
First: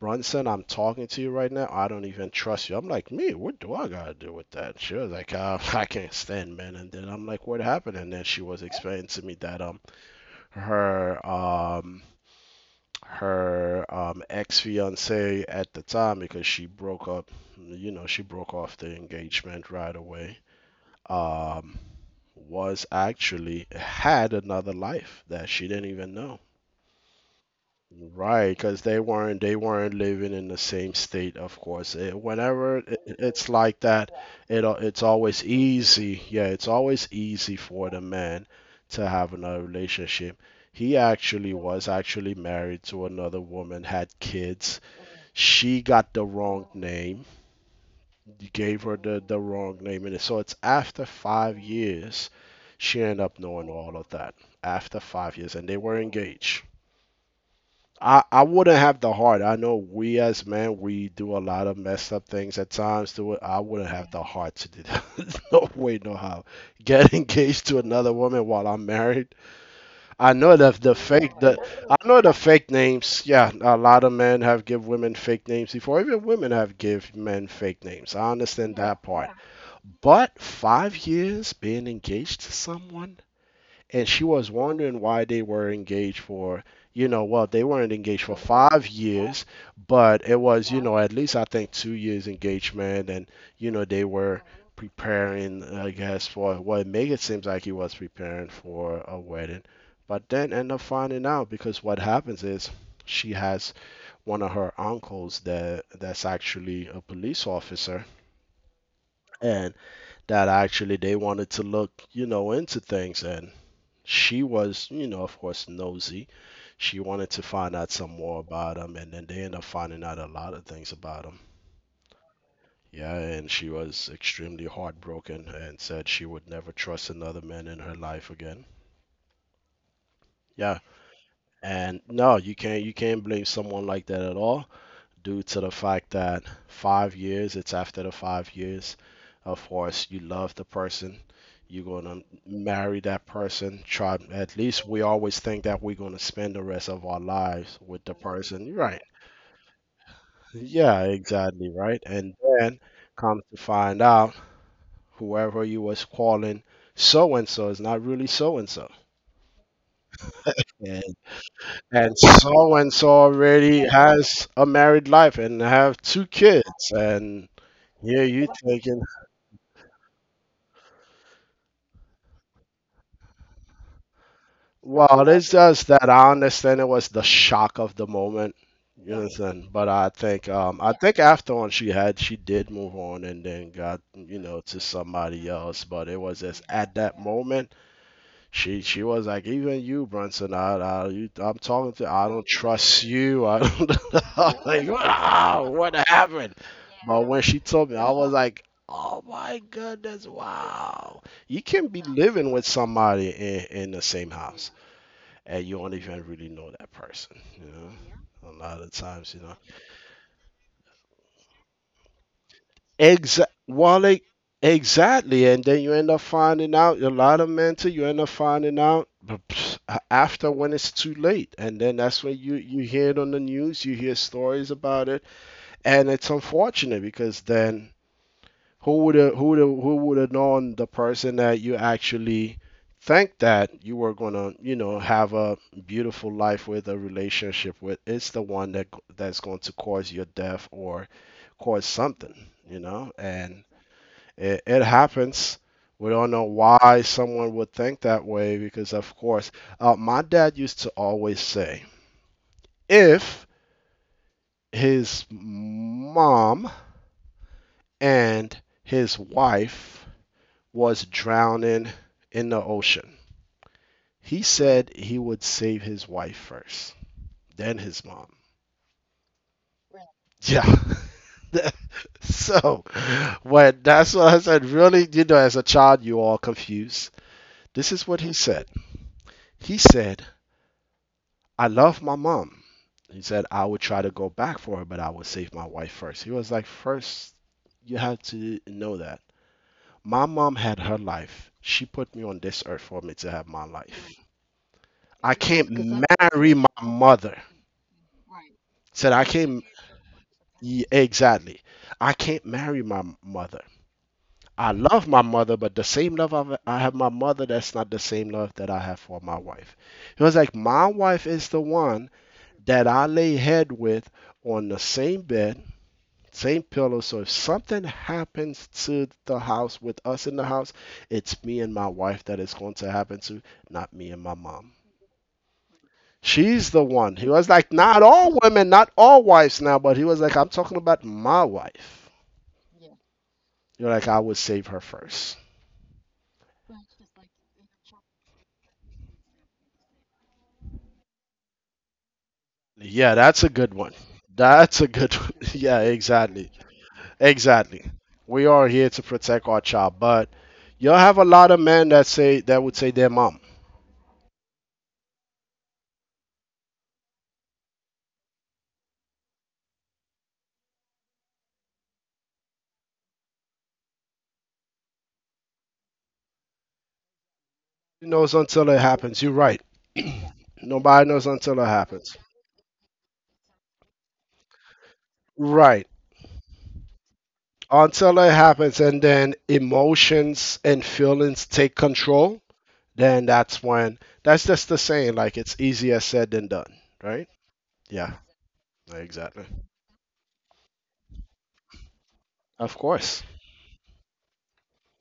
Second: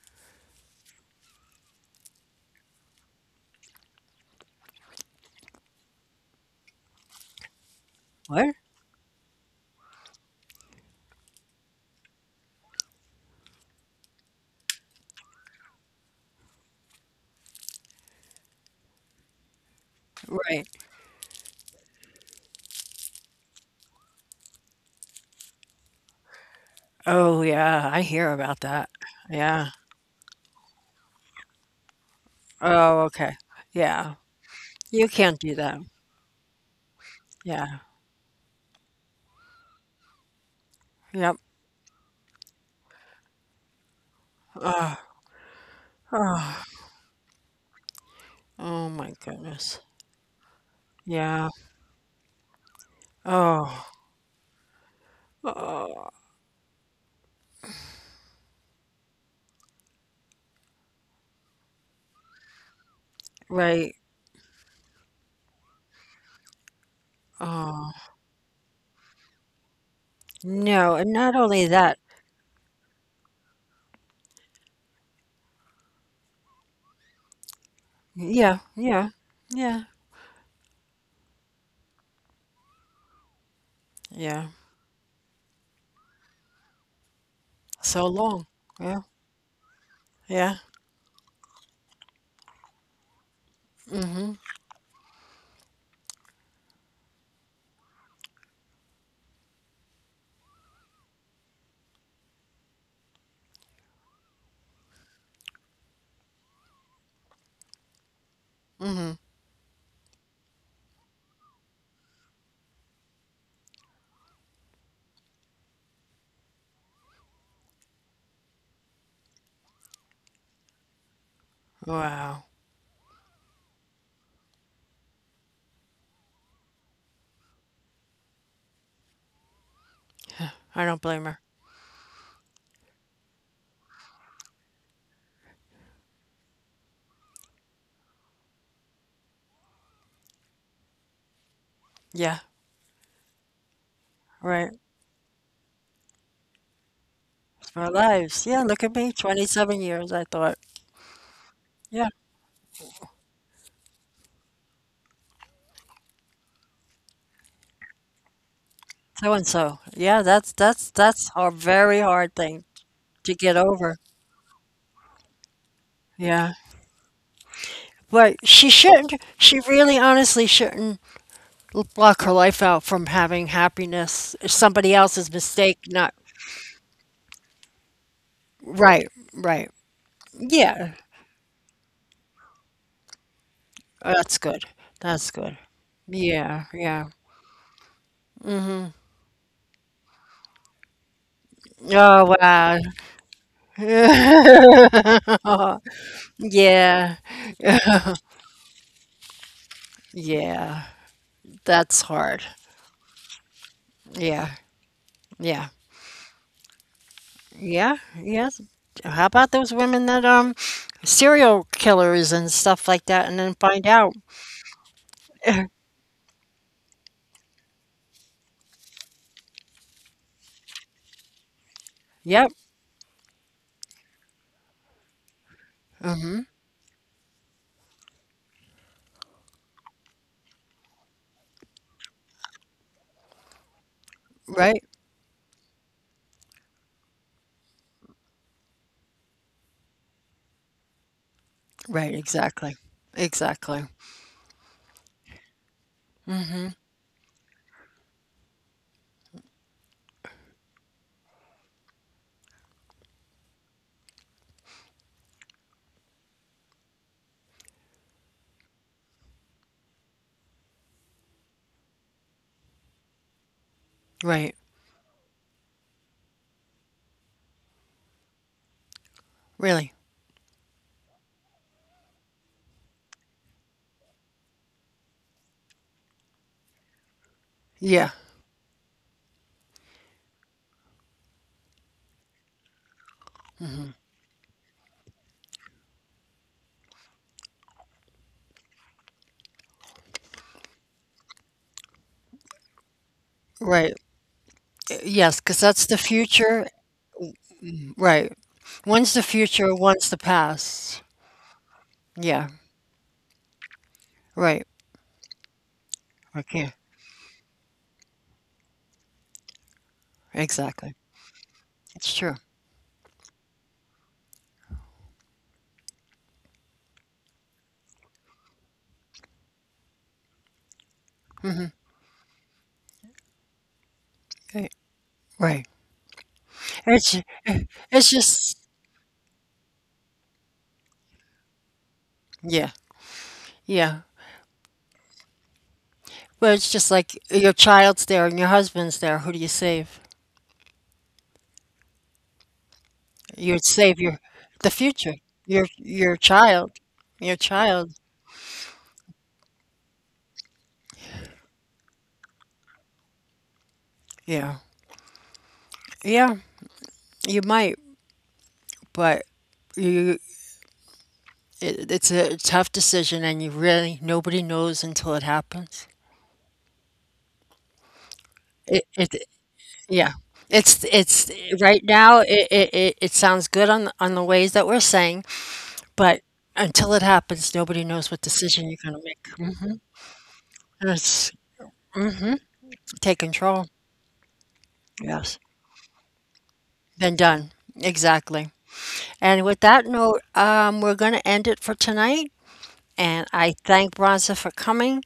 A: Brunson, I'm talking to you right now. I don't even trust you. I'm like, me, what do I got to do with that? She was like, I can't stand men. And then I'm like, what happened? And then she
B: What?
A: was explaining to me that her um her ex fiance at the time, because she broke up, you know, she broke off the engagement right away.
B: Right.
A: Um was actually had another life that she didn't even know.
B: Oh yeah, I hear
A: Right,
B: about
A: because
B: that.
A: they weren't they
B: Yeah.
A: weren't living in the same state, of course. Whenever it,
B: Oh, okay.
A: it's like that,
B: Yeah.
A: it's
B: You
A: always
B: can't do that.
A: easy. Yeah, it's always easy
B: Yeah.
A: for the man to have another relationship. He
B: Yep.
A: actually was actually married to another woman, had kids.
B: Oh,
A: She got the
B: oh,
A: wrong name. You gave
B: oh
A: her
B: my
A: the wrong
B: goodness.
A: name, and so it's after
B: Yeah.
A: 5 years she ended up knowing
B: Oh.
A: all of that. After 5 years, and they were
B: Oh.
A: engaged. I wouldn't have the heart. I know we as men, we do a lot of messed up things at times. Do it. I wouldn't
B: Right.
A: have the heart to do that. No way, no how. Get engaged to
B: Oh.
A: another woman while I'm married. I know that the
B: No, and not
A: fake, the
B: only
A: I
B: that,
A: know the fake names. Yeah, a lot of men have give women fake names before. Even women have give men fake names. I
B: yeah,
A: understand that
B: yeah,
A: part.
B: yeah,
A: But 5 years being engaged to someone, and she
B: yeah,
A: was wondering why they were engaged for, you know, well, they weren't
B: so
A: engaged for
B: long.
A: five
B: Yeah,
A: years but it
B: yeah,
A: was, you know, at least I think 2 years engagement. And you know, they
B: mhm,
A: were preparing, I guess, for what make it seems like he was preparing for a wedding, but then end up finding out because what happens is she has one of her uncles that's actually a police officer,
B: mhm.
A: and that actually they wanted to look, you know, into things, and she was, you know, of course, nosy. She wanted to find out some more about him, and then they ended up finding out a lot of things about him.
B: Wow,
A: Yeah, and she was extremely heartbroken and said she would never trust another man in her life again. Yeah,
B: I don't blame her.
A: and no, you can't blame someone like that at all. Due to the fact that 5 years, it's after the 5 years. Of course, you love the person, you're going to
B: Yeah,
A: marry that person. Try, at
B: right,
A: least we always think that we're going to spend the rest of our lives
B: our
A: with the
B: lives. Yeah,
A: person.
B: look at
A: Right.
B: me, 27 years, I thought.
A: Yeah, exactly, right.
B: Yeah,
A: And then come to find out whoever you was calling so and so is not really so and so.
B: so and so. Yeah, that's that's
A: And
B: that's a very
A: and
B: hard thing
A: so and so
B: to get
A: already
B: over.
A: has a married life and have two
B: Yeah.
A: kids, and here
B: But
A: you
B: she
A: thinking.
B: shouldn't, she really honestly shouldn't block her life out from having happiness. It's somebody
A: Well,
B: else's
A: it's
B: mistake,
A: just that
B: not
A: I understand it was the shock of the moment.
B: right,
A: You understand?
B: right.
A: But I think,
B: Yeah,
A: after on, she did move on and then got,
B: oh,
A: you
B: that's
A: know,
B: good.
A: to
B: That's
A: somebody
B: good.
A: else. But it was just
B: Yeah,
A: at
B: yeah.
A: that moment she was like, even you, Brunson, I you, I'm talking to, I
B: Oh,
A: don't
B: wow.
A: trust you, I don't, I'm like, wow, what happened?
B: Yeah.
A: But when she told me, I was like, oh my goodness,
B: Yeah,
A: wow, you can be
B: that's hard.
A: living with somebody in the same
B: Yeah,
A: house, and
B: yeah,
A: you don't even really know that person. You
B: yeah,
A: know, a
B: yes.
A: lot of
B: How
A: times, you
B: about
A: know,
B: those women that serial killers and stuff like that and then find
A: well,
B: out?
A: like, exactly, and then you end up finding out a lot of men too. You end up finding out after when it's too late, and then that's when you
B: Yep.
A: you hear it on the news, you hear stories about it, and it's
B: Mm-hmm.
A: unfortunate because then who would have known the person that you actually think that you were gonna, you
B: Right.
A: know, have a beautiful life with, a relationship with, it's the one that's going to cause your death or cause
B: Right,
A: something,
B: exactly.
A: you know. And
B: Exactly.
A: it happens. We don't know
B: Mm-hmm.
A: why someone would think that way, because of course, my dad used to always say if his mom and his wife was drowning in the ocean. He
B: Right.
A: said he would save his wife first, then his mom.
B: Really.
A: Yeah. So, when that's what I said, really, you know, as a child, you are confused. This is
B: Yeah.
A: what he said. He said, I love my mom. He said, I would
B: Mm-hmm.
A: try to go back for her, but I would save my wife first. He was like, first, you have to know that. My mom had her life. She put me on this earth for me to have my
B: Right.
A: life. I
B: Yes, because
A: can't.
B: that's the
A: Because I, marry
B: future.
A: my mother.
B: Right.
A: Said
B: One's the
A: I can't,
B: future, one's the
A: yeah,
B: past.
A: exactly. I can't
B: Yeah,
A: marry my mother.
B: right.
A: I love my mother, but the same love I've,
B: Okay,
A: I have my mother, that's not the same love that I have for my wife. He was like, my
B: exactly.
A: wife is the
B: It's
A: one
B: true.
A: that I lay head with on the same bed, same pillow. So if something happens to the house with us in the house, it's me
B: Hmm.
A: and my wife that it's going to happen to, not me and my
B: Right.
A: mom.
B: Right.
A: She's the
B: And
A: one.
B: It's
A: He was like, not
B: it's
A: all
B: just,
A: women, not all wives now, but he was like, I'm talking about my wife.
B: yeah,
A: You're
B: yeah.
A: like, I would save her first.
B: But it's just like your child's there and your husband's there. Who do you save?
A: Yeah, that's a
B: You'd
A: good one.
B: save your the
A: That's a
B: future.
A: good one.
B: Your
A: Yeah,
B: your
A: exactly.
B: child. Your child.
A: Exactly. We are here to protect our child, but you'll have a lot of men that would say their mom.
B: Yeah. Yeah. You might, but you it's a tough decision, and you really, nobody knows until it happens.
A: Who knows until it
B: It,
A: happens?
B: it
A: You're right.
B: Yeah. It's
A: Nobody knows
B: it's
A: until it
B: right
A: happens.
B: now. It sounds good on the ways that we're saying,
A: Right.
B: but until it happens, nobody knows
A: Until
B: what
A: it
B: decision you're
A: happens,
B: going to
A: and then
B: make. Mhm.
A: emotions and
B: And it's,
A: feelings take
B: hmm
A: control.
B: take
A: Then that's
B: control.
A: when, that's just the saying
B: Yes.
A: like, it's easier said than done.
B: Been
A: Right.
B: done.
A: Yeah,
B: Exactly. And
A: exactly.
B: with that note, we're going to end it for tonight.
A: Of
B: And
A: course.
B: I thank Bronza for coming.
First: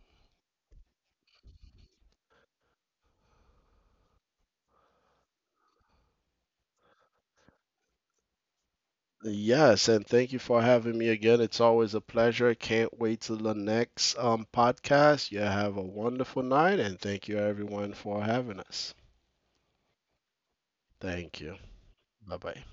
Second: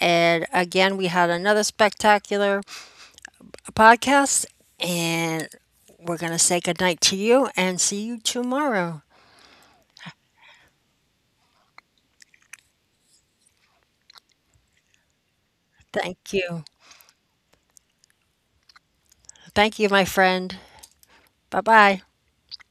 B: And again, we had another spectacular podcast. And we're going to say goodnight to you and see you tomorrow.
A: Yes, and thank you for having me again. It's always a pleasure. Can't wait till the next, podcast. You have a
B: Thank
A: wonderful
B: you.
A: night, and thank you everyone for having us.
B: Thank you, my friend.
A: Thank you.
B: Bye bye.
A: Bye bye.